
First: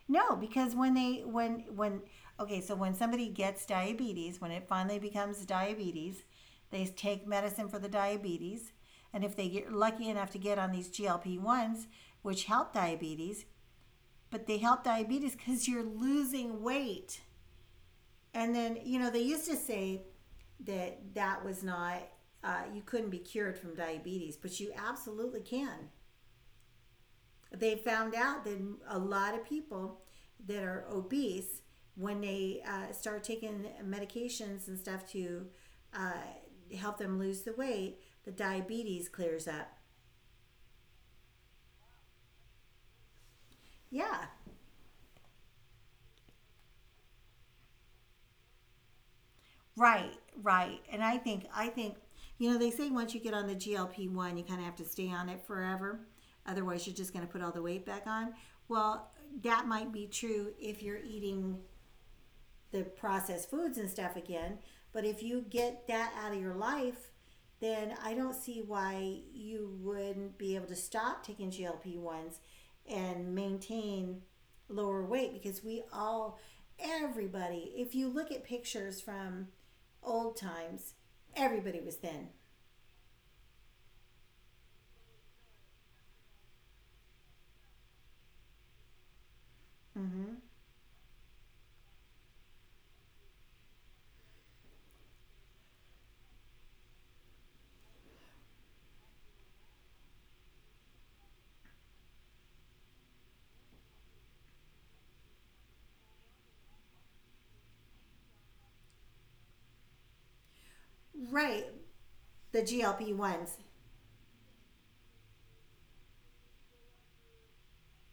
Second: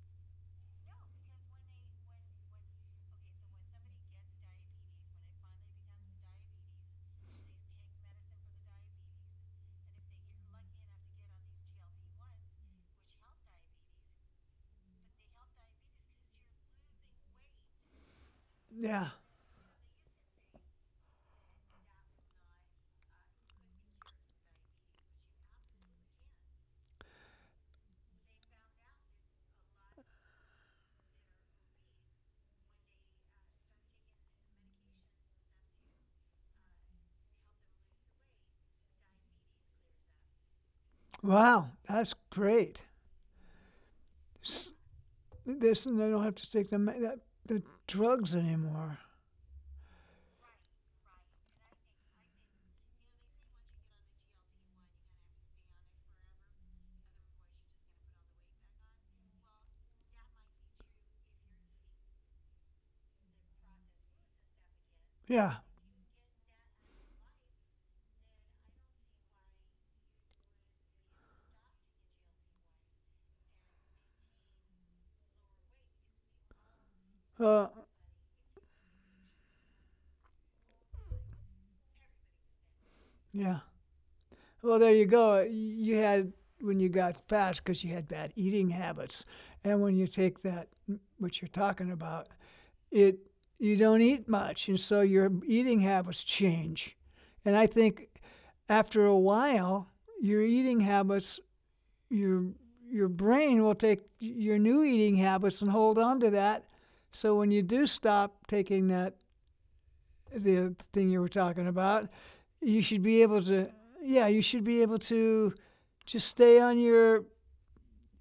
A: No, because when they when okay, so when somebody gets diabetes, when it finally becomes diabetes, they take medicine for the diabetes, and if they get lucky enough to get on these GLP-1s, which help diabetes, but they help diabetes cuz you're losing weight. And then, you
B: Yeah.
A: know, they used to say that that was not you couldn't be cured from diabetes, but you absolutely can. They found out that a lot of people that are obese, when they start taking medications and stuff to uh, help them lose the weight, the diabetes clears up.
B: Wow, that's great.
A: Yeah,
B: This, and I don't have to take the, that, the drugs anymore.
A: right, right. And I think you know they say once you get on the GLP one, you kind of have to stay on it forever. Otherwise, you're just going to put all the weight back on. Well, that might be true if you're eating the processed foods and stuff again. But if you
B: Yeah.
A: get that out of your life, then I don't see why you wouldn't be able to stop taking GLP- 1s and maintain lower weight because
B: Uh,
A: everybody, if you look at pictures from old times, everybody was thin.
B: yeah. Well, there you go. You had, when you got fat, because you had bad eating habits. And when you take
A: Mm-hmm.
B: that, what you're talking about, it you don't eat much, and so your eating habits change. And I think after a while, your eating habits, your your brain will take your new eating habits and hold on to that. So when you do stop taking that the thing you were talking
A: Right.
B: about,
A: The
B: you should
A: GLP-
B: be able
A: 1s.
B: to, yeah, you should be able to just stay on your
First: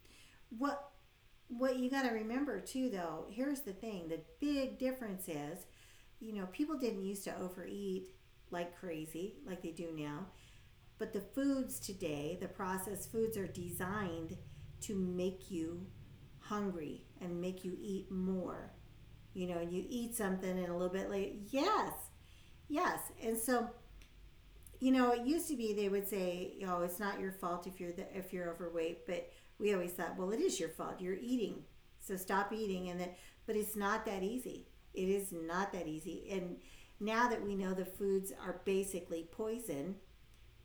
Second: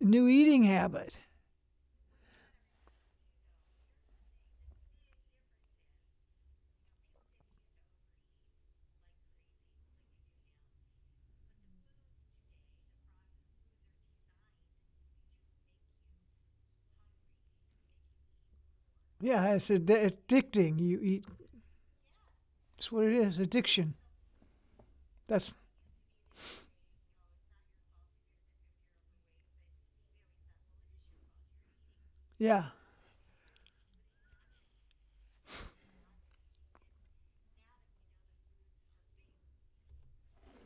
B: new eating
A: What
B: habit.
A: what you got to remember too, though, here's the thing: the big difference is, you know, people didn't used to overeat like crazy like they do now, but the foods today, the processed foods, are designed to make you hungry and make you eat more. You
B: Yeah,
A: know, you eat something and a
B: addicting.
A: little
B: You
A: bit
B: eat.
A: later,
B: That's
A: yes,
B: what it
A: and
B: is.
A: so
B: Addiction.
A: you know, it used
B: That's
A: to be they would say, "Oh, it's not your fault if if you're overweight," but we always thought, "Well, it is your fault. You're eating, so stop
B: yeah.
A: eating." But it's not that easy. It is not that easy. And now that we know the foods are basically poison,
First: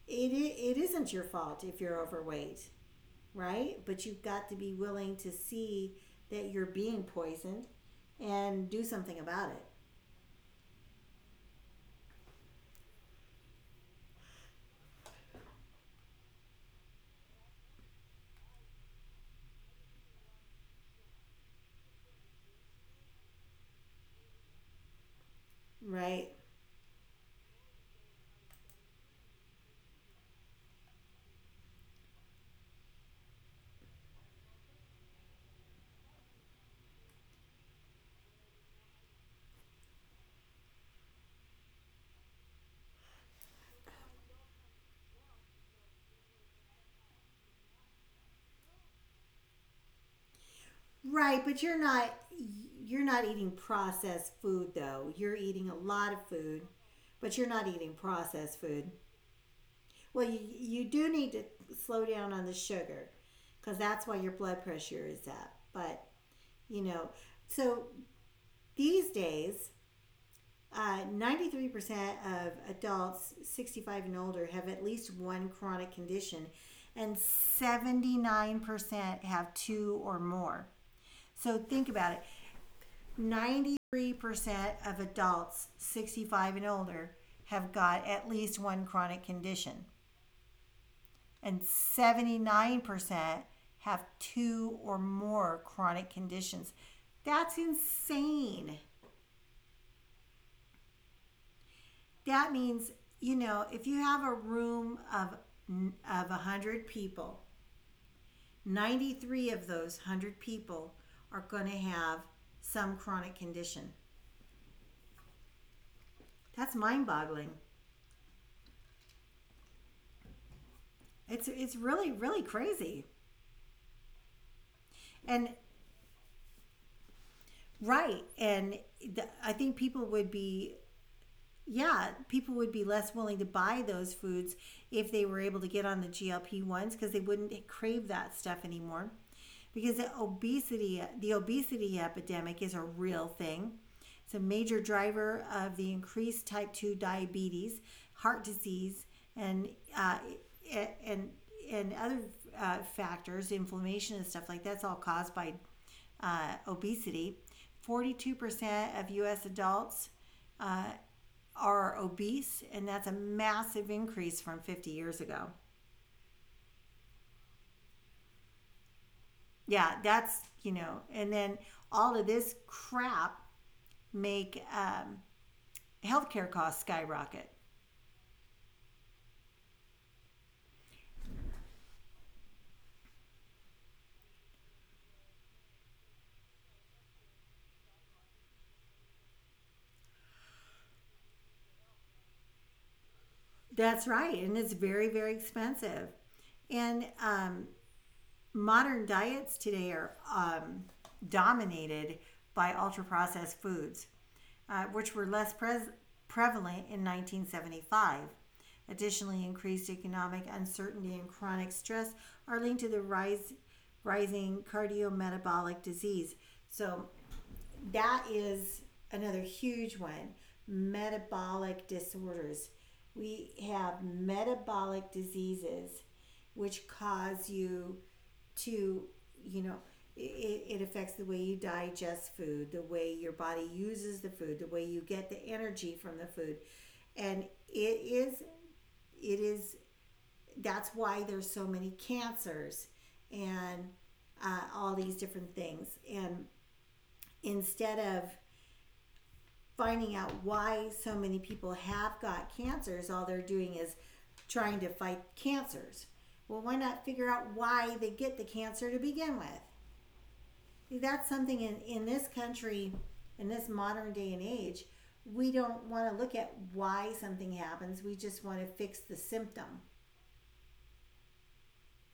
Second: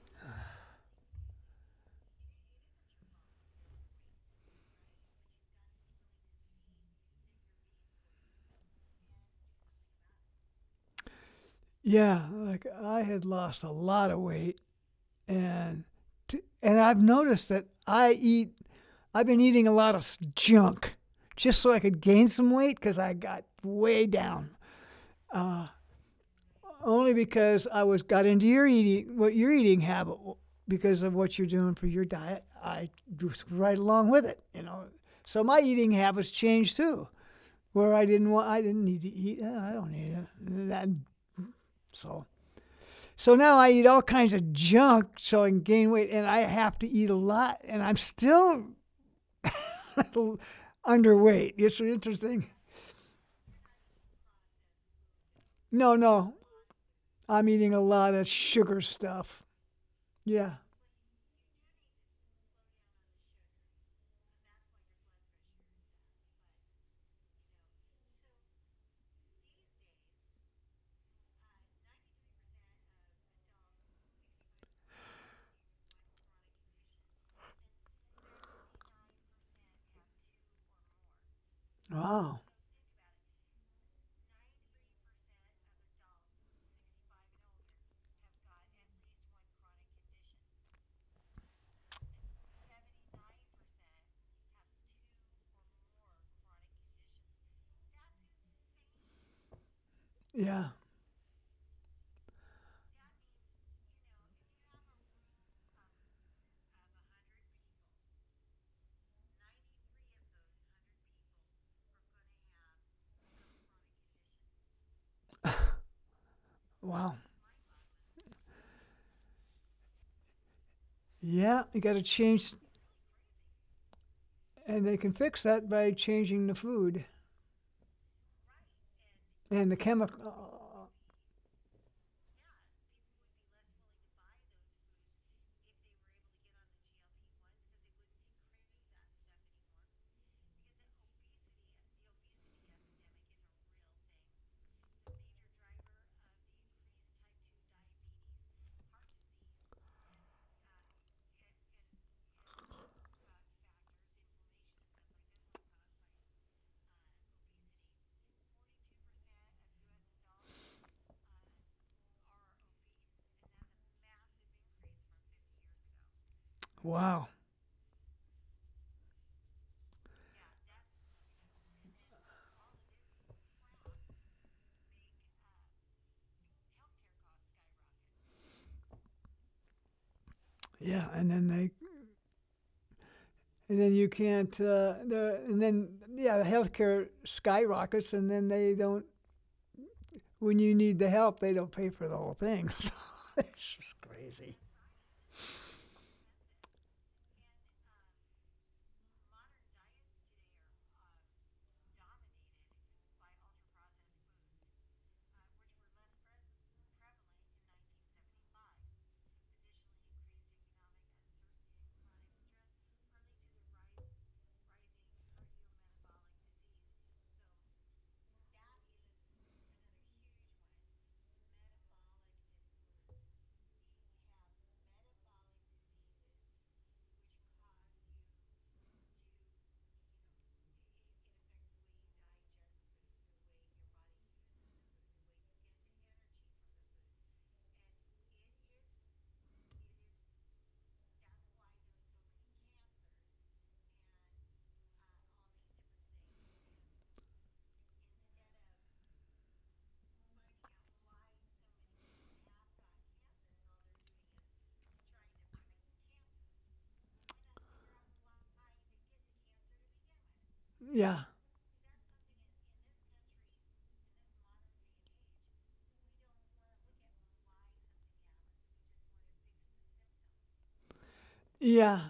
A: it it isn't your fault if you're overweight, right? But you've got to be willing to see that you're being poisoned and do something about it,
B: Yeah, like I had lost a lot of weight, and and I've noticed that I eat. I've been eating a lot of junk, just so I could gain some weight because I got way down.
A: right?
B: Only because I was got into your eating, what your eating habit, because of what you're doing for your diet. I was right along with it, you know. So my eating habits changed too, where I didn't want, I didn't need to eat. "Oh, I don't need it." And so so now I eat all kinds of junk so I can gain weight, and I have to eat a lot, and I'm still (laughs)
A: Right,
B: underweight.
A: but
B: It's interesting.
A: you're not eating processed food though. You're eating a
B: No,
A: lot of
B: no,
A: food, but
B: I'm
A: you're not
B: eating a
A: eating
B: lot of
A: processed
B: sugar
A: food.
B: stuff.
A: Well,
B: Yeah.
A: you do need to slow down on the sugar cuz that's why your blood pressure is up. But, you know, so these days, 93% of adults 65 and older have at least one chronic condition and 79% have two or more. So think about it.
B: Wow.
A: 93% of adults 65 and older have got at least one chronic condition, and 79% have two or more chronic conditions. That's insane.
B: Yeah.
A: That means, you know, if you have a room of 100 people, 93 of those 100 people are going to have some chronic condition. That's
B: Wow.
A: mind-boggling. It's
B: Yeah. You got to
A: really really
B: change,
A: crazy.
B: and they can fix
A: And
B: that by changing the food
A: right. And I
B: and
A: think
B: the
A: people
B: chemical.
A: would be, yeah, people would be less willing to buy those foods if they were able to get on the GLP- ones because they wouldn't crave that stuff anymore. Because the obesity epidemic is a real thing. It's a major driver of the increased type 2 diabetes, heart disease, and, uh, and, and other factors, inflammation and stuff like that. That's all caused by obesity. 42% of US adults are obese, and that's a massive increase from 50 years ago.
B: Wow.
A: Yeah, that's, you know, and then all of this crap make healthcare costs skyrocket.
B: Yeah. And then they. And then you can't, the, and then, yeah, the healthcare skyrockets, and then they don't when you need the help, they don't pay for the whole thing. So (laughs) it's just
A: That's right, and
B: crazy.
A: it's very, very expensive. And modern diets today are dominated by ultra processed foods, which were less pres prevalent in 1975. Additionally, increased economic uncertainty and chronic stress are linked to the rising cardiometabolic disease. So, that is another huge one, metabolic disorders. We have metabolic diseases which cause you to, you know, it affects the way you digest food, the way your body uses the food, the way you get the energy from the food. And it is, it is, that's why there's so many cancers and all these different things. And instead of finding out why so many people have got cancers, all they're doing is trying to fight cancers. Well, why not figure out why they get the cancer to begin with?
B: Yeah.
A: That's something in this country, in this modern day and age, we don't want to look at why something happens. We just want to fix the symptom.
B: Yeah.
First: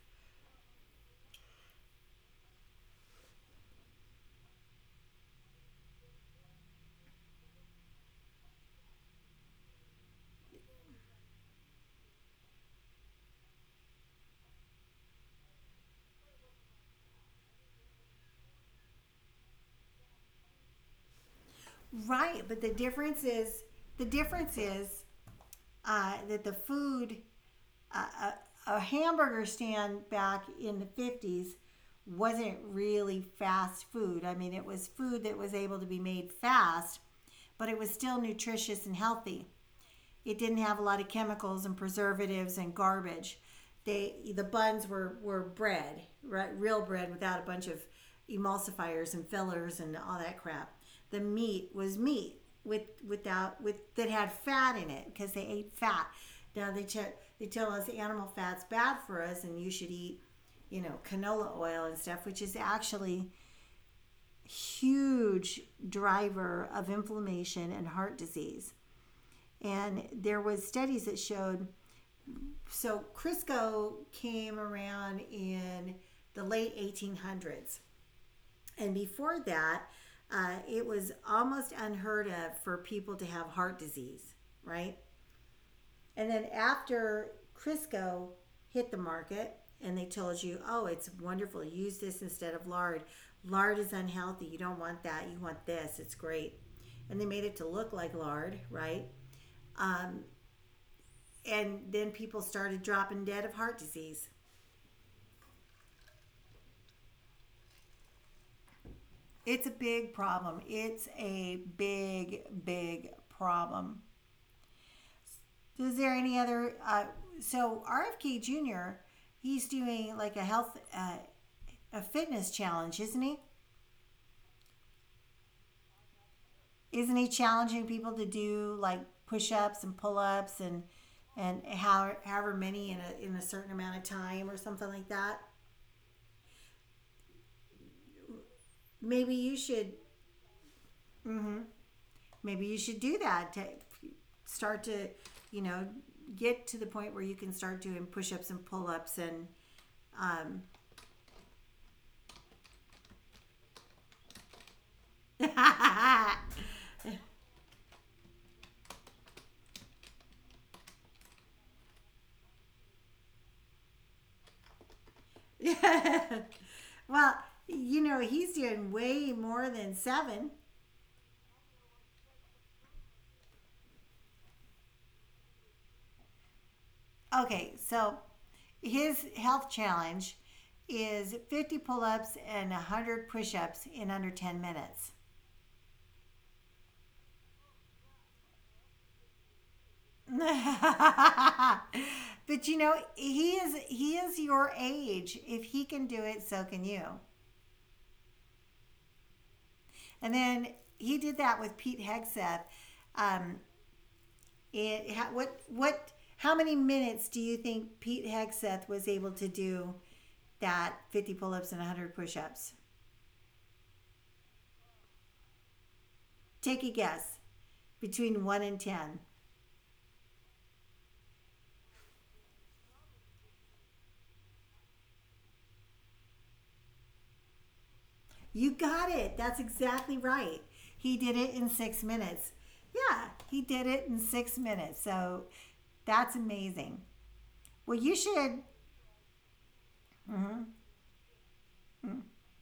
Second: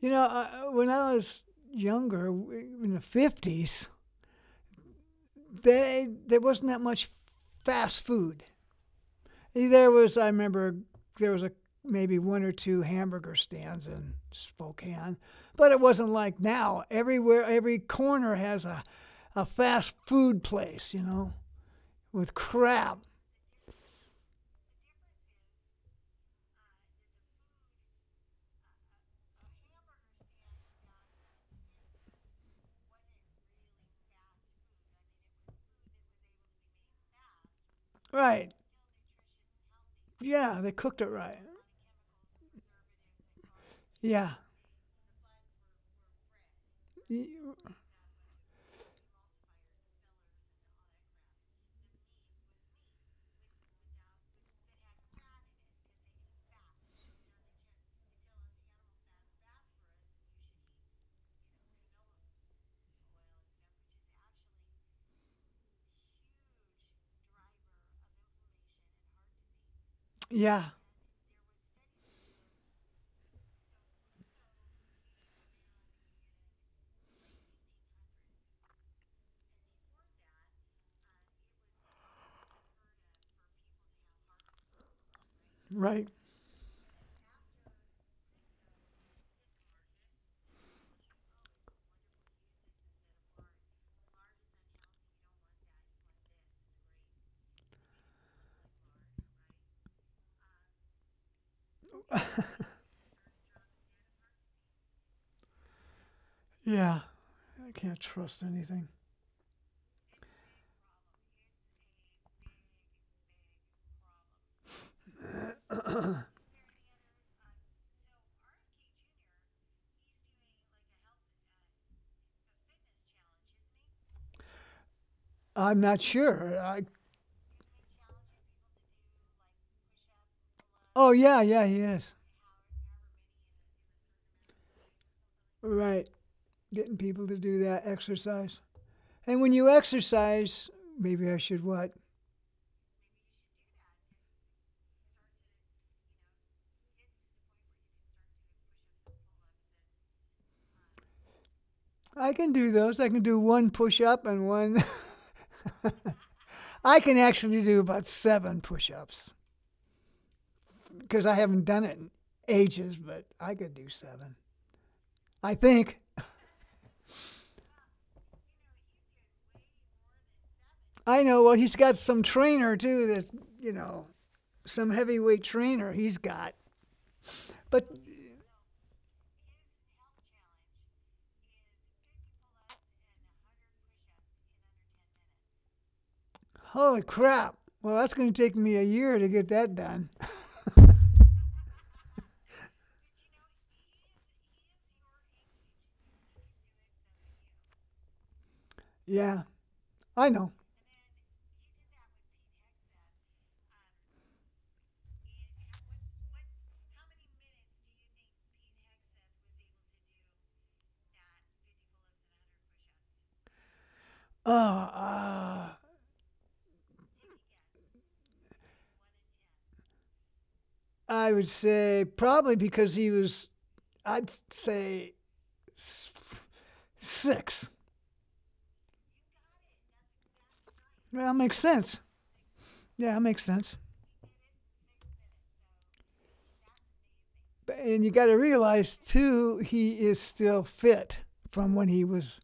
B: You know, I, when I was younger, in the 50s, they, there wasn't that much fast food. There was, I remember, there was a maybe one or two hamburger stands in Spokane, but it wasn't like now. Everywhere, every corner has a fast food place, you know, with
A: Right, but
B: crap.
A: the difference is that the food a, hamburger stand back in the 50s wasn't really fast food. I mean, it was food that was able to be made fast, but it was still
B: Right.
A: nutritious and healthy. It didn't
B: Yeah, they
A: have a
B: cooked
A: lot
B: it
A: of
B: right.
A: chemicals and preservatives and garbage.
B: Yeah.
A: The buns were bread, right? Real bread without a bunch of emulsifiers and fillers and all that crap. The meat was meat with without with that had fat in it because they ate fat. Now they tell us animal fat's bad for us and you should eat, you know, canola oil and stuff, which is actually a huge driver of inflammation and heart disease. And there
B: Yeah,
A: was studies that showed, so Crisco came around in the late 1800s. And before that, it was almost unheard of for people to have heart disease, right?
B: right.
A: And then after Crisco hit the market and they told you, oh, it's wonderful, use this instead of lard. Lard is unhealthy. You don't want that. You want this. It's great. And they made it to look like lard, right? And then people started dropping dead of heart disease.
B: Yeah, I can't trust anything.
A: It's a big problem. It's a big, big problem. So is there
B: (coughs)
A: any other? So RFK Jr. He's doing like a health, a fitness challenge, isn't he?
B: (clears throat) I'm not sure. I,
A: Isn't he challenging people to do like push-ups and pull-ups and
B: oh, yeah, yeah, he is.
A: however many in a certain amount of time or something like that?
B: Right, getting people to do that exercise. And
A: Maybe
B: when
A: you
B: you
A: should
B: exercise, maybe I should what?
A: maybe you should do that to start to you know get to the point where you can start doing push-ups and pull-ups and Um,
B: I can do those. I can do one push up and one.
A: (laughs)
B: (laughs) I can actually do about seven push ups because I haven't done it in ages, but I could do seven. I think.
A: Yeah. Well, he's doing way more than seven.
B: I know. Well, he's got some trainer too. That's, you know, some heavyweight trainer he's got.
A: Okay,
B: But
A: so his health challenge is 50 pull ups and 100 push ups in under 10 minutes.
B: holy crap. Well, that's going to take me a year to get that done.
A: (laughs) But he is your age. If he can do it, so can you.
B: Yeah,
A: And then
B: I know.
A: he did that with Pete Hegseth. Um, it how, what How many minutes do you think Pete Hegseth was able to do that 50 pull-ups and 100 push-ups?
B: Uh, uh,
A: Take a guess. Between 1 and 10.
B: I would say probably because he was, I'd say six.
A: You got it. That's exactly right. He did
B: Well,
A: it
B: that
A: in
B: makes
A: 6
B: sense.
A: minutes. Yeah,
B: Yeah, that
A: he
B: makes
A: did
B: sense.
A: it in 6 minutes. So that's amazing.
B: But-
A: Well, you
B: and you got to
A: should.
B: realize, too, he is still fit from when he was,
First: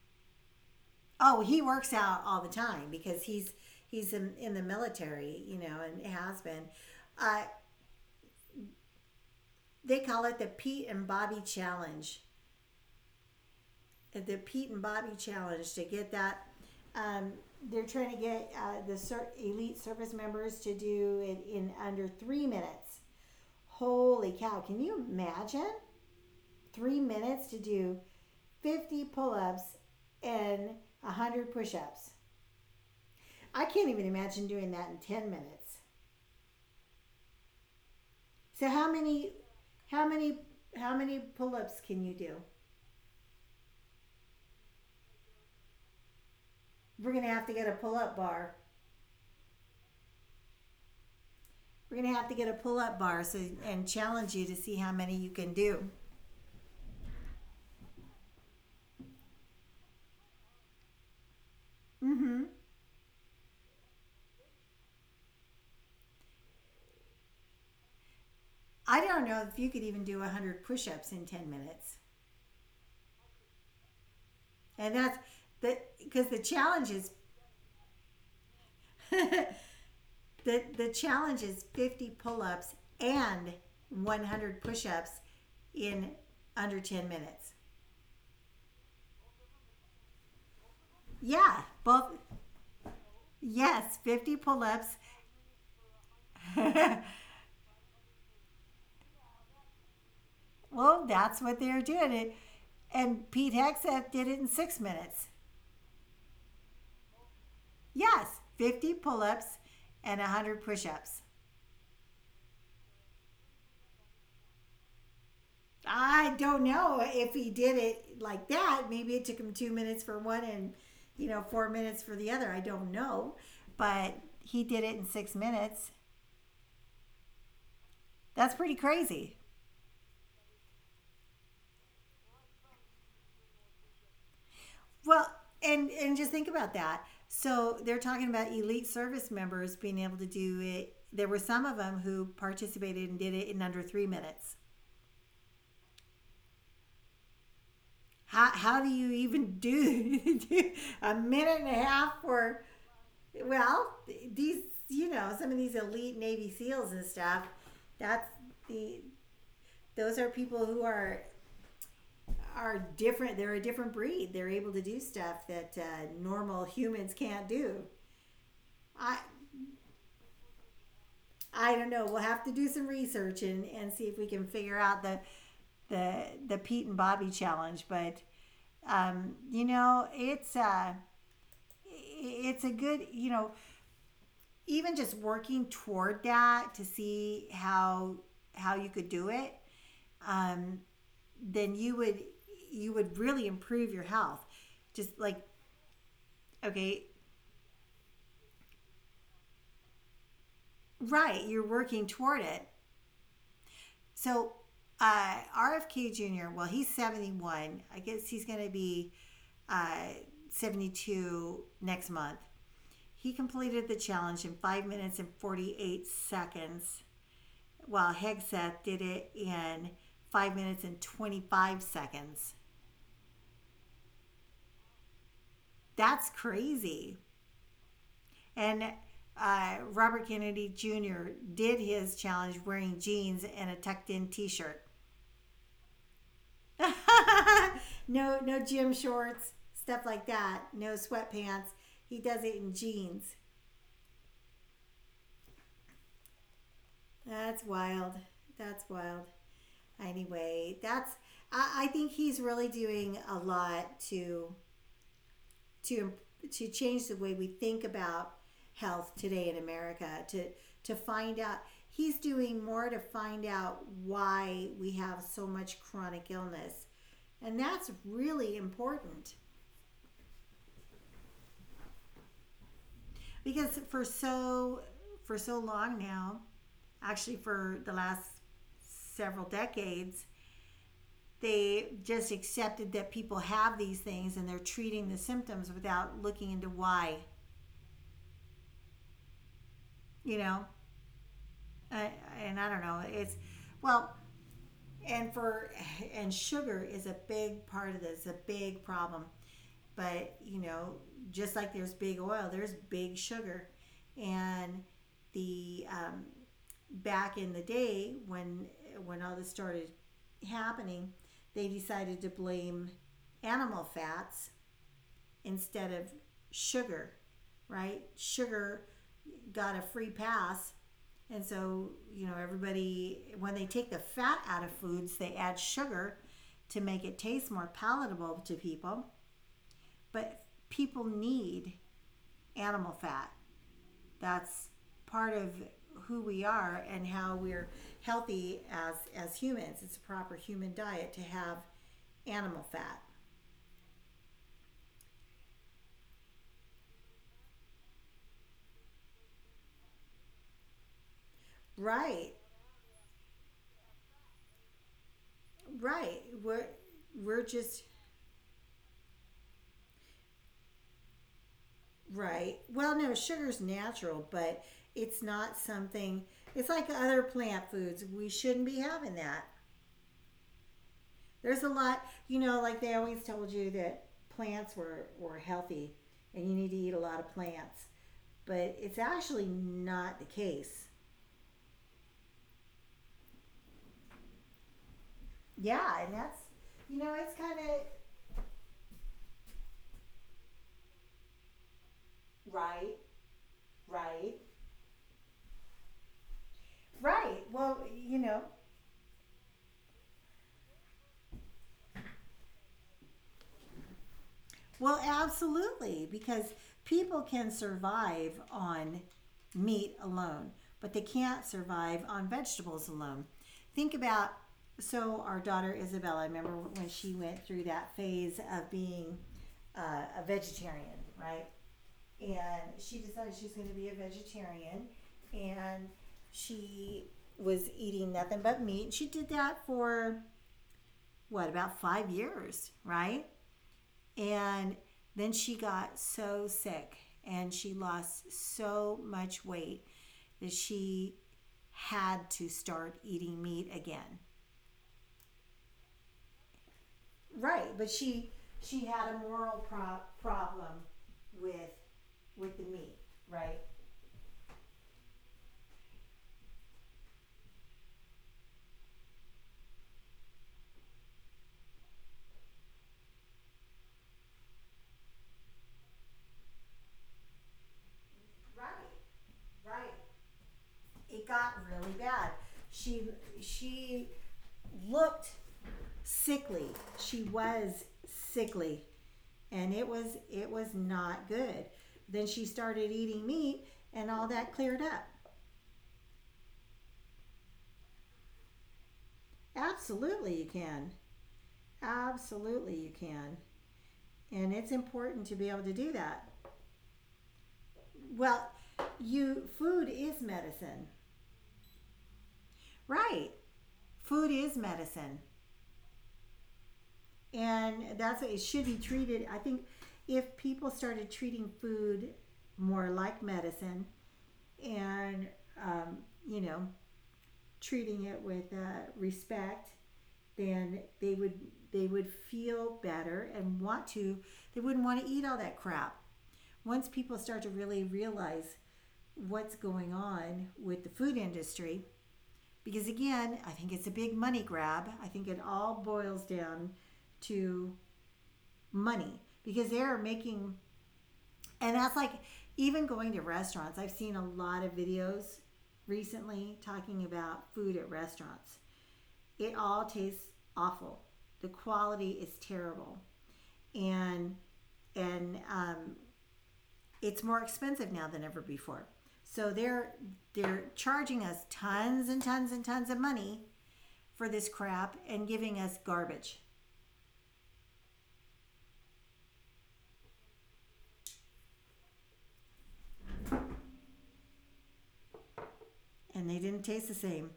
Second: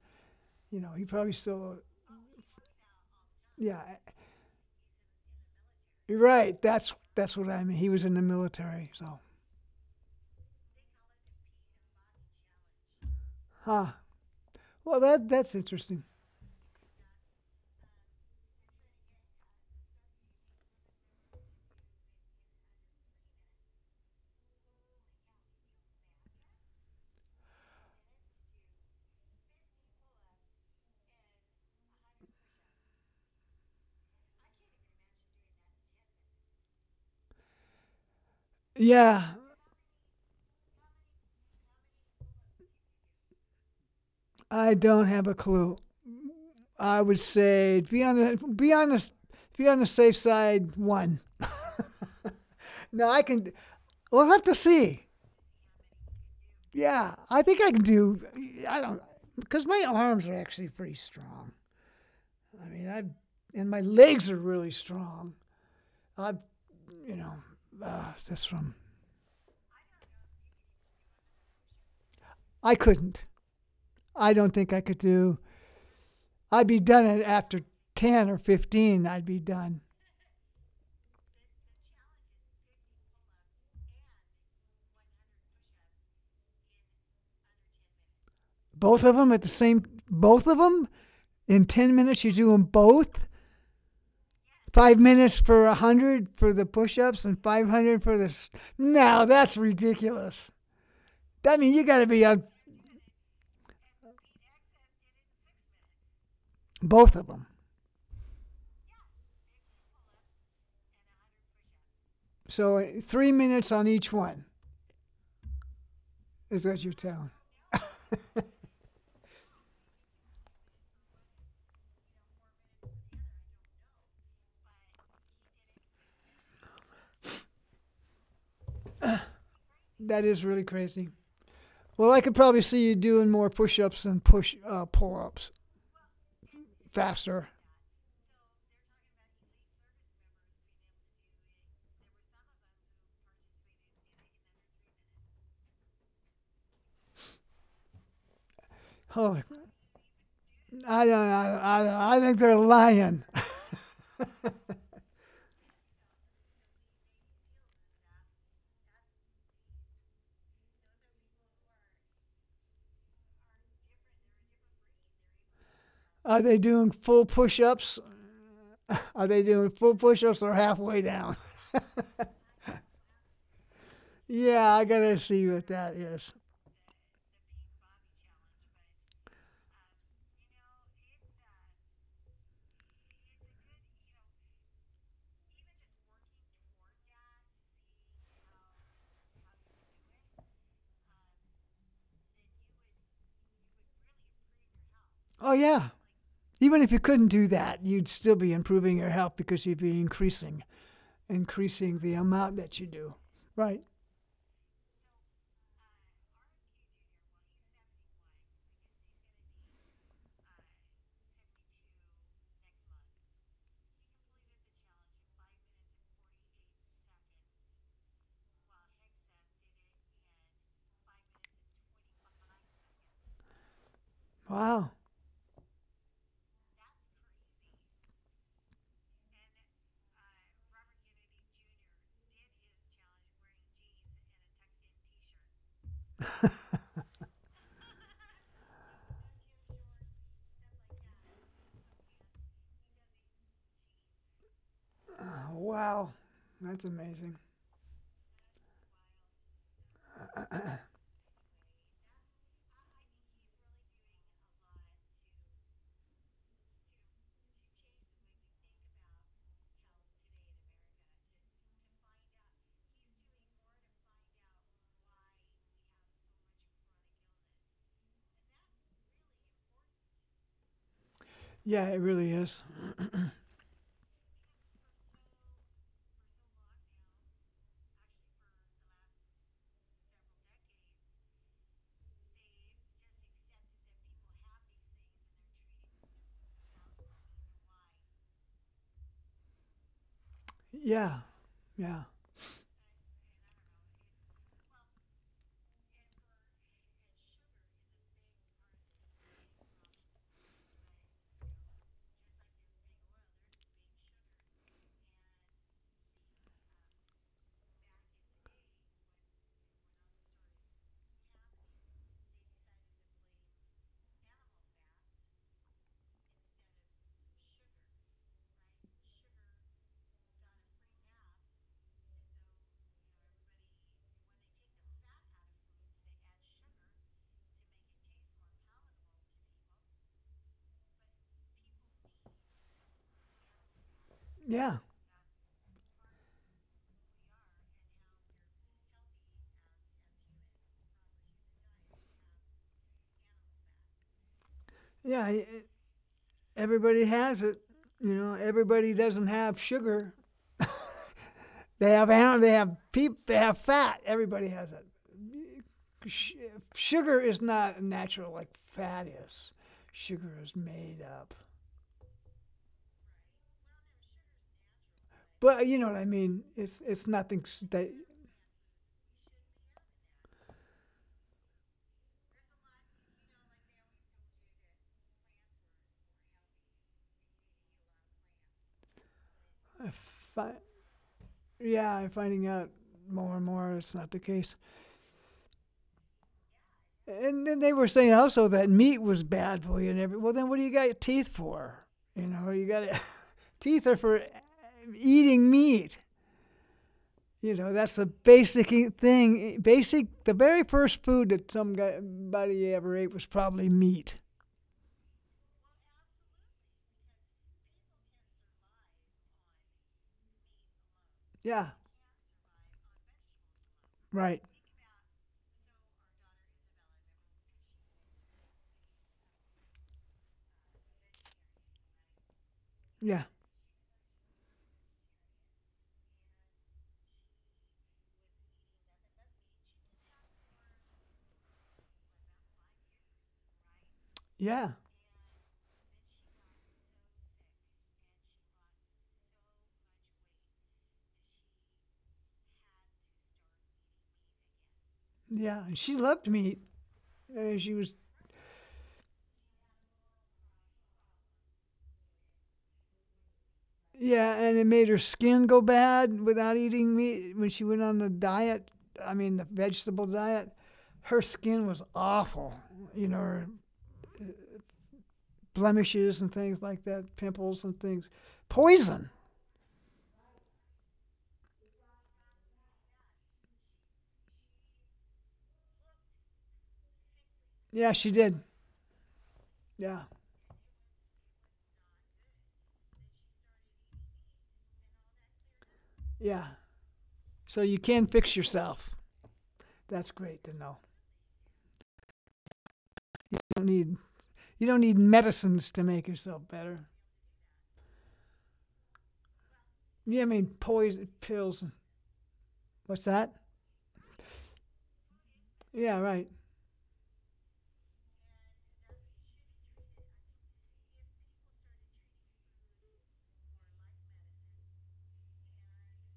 B: you know, he probably
A: Oh, he
B: still,
A: works out all the time because he's
B: yeah,
A: he's in the military, and has
B: you're
A: been.
B: right.
A: Uh,
B: That's what I mean. He was in the military. So,
A: they call it the Pete and Bobby Challenge.
B: huh.
A: The Pete and
B: Well,
A: Bobby
B: that, that's
A: Challenge to get
B: interesting.
A: that. Um, they're trying to get the elite service members to do it in under 3 minutes. Holy cow! Can you imagine 3 minutes to do 50 pull-ups and 100 push-ups? I can't even imagine doing that in 10 minutes. So
B: Yeah,
A: how many, how many pull-ups can you do?
B: I don't have a clue. I
A: We're
B: would
A: gonna have to get a
B: say be
A: pull-up
B: on the
A: bar.
B: be on the be on the safe side one. (laughs)
A: We're gonna have to get a pull-up
B: Now
A: bar,
B: I
A: so,
B: can.
A: and challenge
B: We'll
A: you to
B: have to
A: see how many
B: see.
A: you can do.
B: Yeah, I think I can do. I don't because my arms are actually pretty strong.
A: Mm-hmm.
B: I mean, I and my legs are really strong. I've you know that's from.
A: I don't know if you could even do 100 push-ups in 10 minutes.
B: I couldn't. I don't think I
A: And
B: could
A: that's
B: do.
A: the because the
B: I'd be
A: challenge is,
B: done at after ten or
A: (laughs)
B: fifteen. I'd
A: the
B: be done.
A: the challenge is 50 pull-ups and 100 push-ups in under 10 minutes.
B: Both of them at the same. Both of them
A: Yeah,
B: in 10
A: both.
B: minutes, you're doing both?
A: Yes, 50
B: Five
A: pull-ups.
B: minutes for a 100 for the push ups
A: (laughs)
B: and 500 for the. No, that's ridiculous.
A: Well, that's
B: That
A: what
B: means you
A: they're
B: got to
A: doing.
B: be on
A: And Pete Hexeth did it in 6 minutes.
B: both of them.
A: Yes, 50 pull ups and 100 push ups.
B: So 3 minutes on each one
A: I
B: is
A: don't
B: what you're
A: know
B: telling.
A: if he did it like that. Maybe it took him 2 minutes for one, and 4 minutes for the other. I don't know. But he did it in 6 minutes. That's pretty crazy.
B: That is really crazy. Well, I could probably see you doing more push-ups than push
A: Well,
B: pull-ups
A: and just think about that.
B: faster.
A: So they're talking about elite service members being able to do it. There were some of them who participated and did it in under 3 minutes. How do you
B: Oh,
A: even do,
B: I
A: (laughs)
B: don't,
A: a
B: know.
A: minute and a
B: I
A: half
B: think they're
A: for...
B: lying.
A: Well, these, some of these elite Navy SEALs and stuff, that's, the, those are people who are different. They're a different breed. They're able to do stuff that
B: Are they
A: normal
B: doing full
A: humans can't
B: push-ups?
A: do. I,
B: Are they doing full push-ups or halfway down?
A: I don't know. We'll have to do some research and see if we can
B: Yeah,
A: figure
B: I
A: out
B: gotta see what that
A: the,
B: is.
A: the Pete and Bobby challenge. But, um, you know, it's, uh, it's a good, even just working toward that to see how you could do it. um, then you would really improve your health. Just
B: Oh,
A: like.
B: yeah. Even if you couldn't
A: Okay,
B: do that, you'd still be improving your health because you'd be increasing,
A: right, you're
B: increasing the
A: working
B: amount
A: toward
B: that you
A: it.
B: do. Right.
A: So RFK Jr. Well, he's 71. I guess he's going to be uh, 72 next month. He completed the challenge in 5 minutes and 48 seconds. Well, Hegseth did it in 5 minutes and 25 seconds.
B: Wow.
A: That's crazy. And Robert Kennedy Jr. did his challenge wearing jeans and a tucked in t shirt. (laughs) No gym shorts, stuff like that. No sweatpants. He does it in jeans.
B: Wow. That's amazing.
A: That's wild. That's wild. Anyway, I think he's really doing a lot to to change the way we think about health today in America, to find out. He's doing more to find out why we have so much chronic illness, and that's really important,
B: Yeah, it really is.
A: because for so long now, actually for the last several decades, they just accepted that people have these things and they're treating the symptoms without looking into why you know
B: Yeah. Yeah.
A: I, and I don't know. It's, well, and for and sugar is a big part of this, a big problem. But, just like there's big oil, there's big sugar. And the back in the day when all this started happening, they decided to blame animal fats instead of sugar, right? Sugar got a free pass. And so, everybody, when they take the fat out of foods, they add sugar to make it taste more palatable to people. But people need animal fat. That's
B: Yeah.
A: part of who we are and how we're healthy as humans. It's a proper human diet to have animal fat.
B: Yeah. Everybody has it. You know, everybody doesn't have sugar. They have
A: Right.
B: animal, they have peep, they have fat. Everybody has it.
A: Right.
B: sh-
A: We're
B: Sugar
A: we're
B: is
A: just.
B: not natural like fat is. Sugar is made up.
A: Right. Well, no, sugar's natural, but it's not
B: But you know what I
A: something.
B: mean?
A: It's like
B: It's
A: other
B: nothing
A: plant
B: that.
A: foods. We shouldn't be having that. There's a lot, like they always told you that plants were healthy and you need to eat a lot of plants, but it's actually
B: I
A: not the
B: fi-
A: case.
B: yeah, I'm finding out more and more it's not the case.
A: Yeah, and that's,
B: And
A: it's
B: then they
A: kind
B: were saying also
A: of
B: that meat was bad for you and every. Well, then what do you got your teeth for? You know, you got it.
A: right,
B: (laughs) Teeth are for
A: right,
B: eating meat.
A: right.
B: You know,
A: Well,
B: that's the basic thing. E, basic, the very first food that somebody ever ate was probably meat.
A: well, absolutely, because people can survive on meat alone, but they can't
B: Yeah,
A: survive on vegetables alone. Think about
B: right.
A: So our daughter Isabella, I remember when she went through that phase of being a vegetarian, right? And she
B: Yeah.
A: decided she's going to be a vegetarian, and she was eating nothing but meat. She did that for what, about 5 years, right?
B: Yeah.
A: And then she got so sick and she lost so much weight that she had to start eating meat again.
B: Yeah. She loved meat. She
A: Right, but
B: was.
A: she had a moral problem with with the meat. Right.
B: Yeah, and it made her skin go bad without eating meat when she went on the diet. I mean, the vegetable diet. Her skin was awful. You know, her blemishes and things like that, pimples and things.
A: Right.
B: Poison.
A: Right. It got really bad. She she looked sickly. She
B: Yeah,
A: was
B: she did.
A: sickly, and it
B: Yeah.
A: was not good. Then she started eating meat and all that cleared up.
B: Yeah. So you can fix yourself. That's
A: Absolutely you
B: great to know.
A: can. Absolutely you can.
B: You don't need
A: And it's
B: you don't need
A: important to be able to do
B: medicines to
A: that.
B: make yourself better.
A: Well, you food is
B: Yeah, I mean
A: medicine.
B: poison pills.
A: Right.
B: What's that?
A: Food is medicine.
B: Yeah, right.
A: And that's what it should be treated. I think if people started treating food more like medicine and, um, you know treating it with respect, then they would feel better and want to they wouldn't want to eat all that crap once people start to really realize what's going on with the food industry. Because again, I think it's a big money grab. I think it all boils down to money, because they're making... And that's like, even going to restaurants, I've seen a lot of videos recently talking about food at restaurants. It all tastes awful. The quality is terrible, and and it's more expensive now than ever before. So they're charging us tons and tons and tons of money for this crap and giving us garbage. And they didn't taste the same.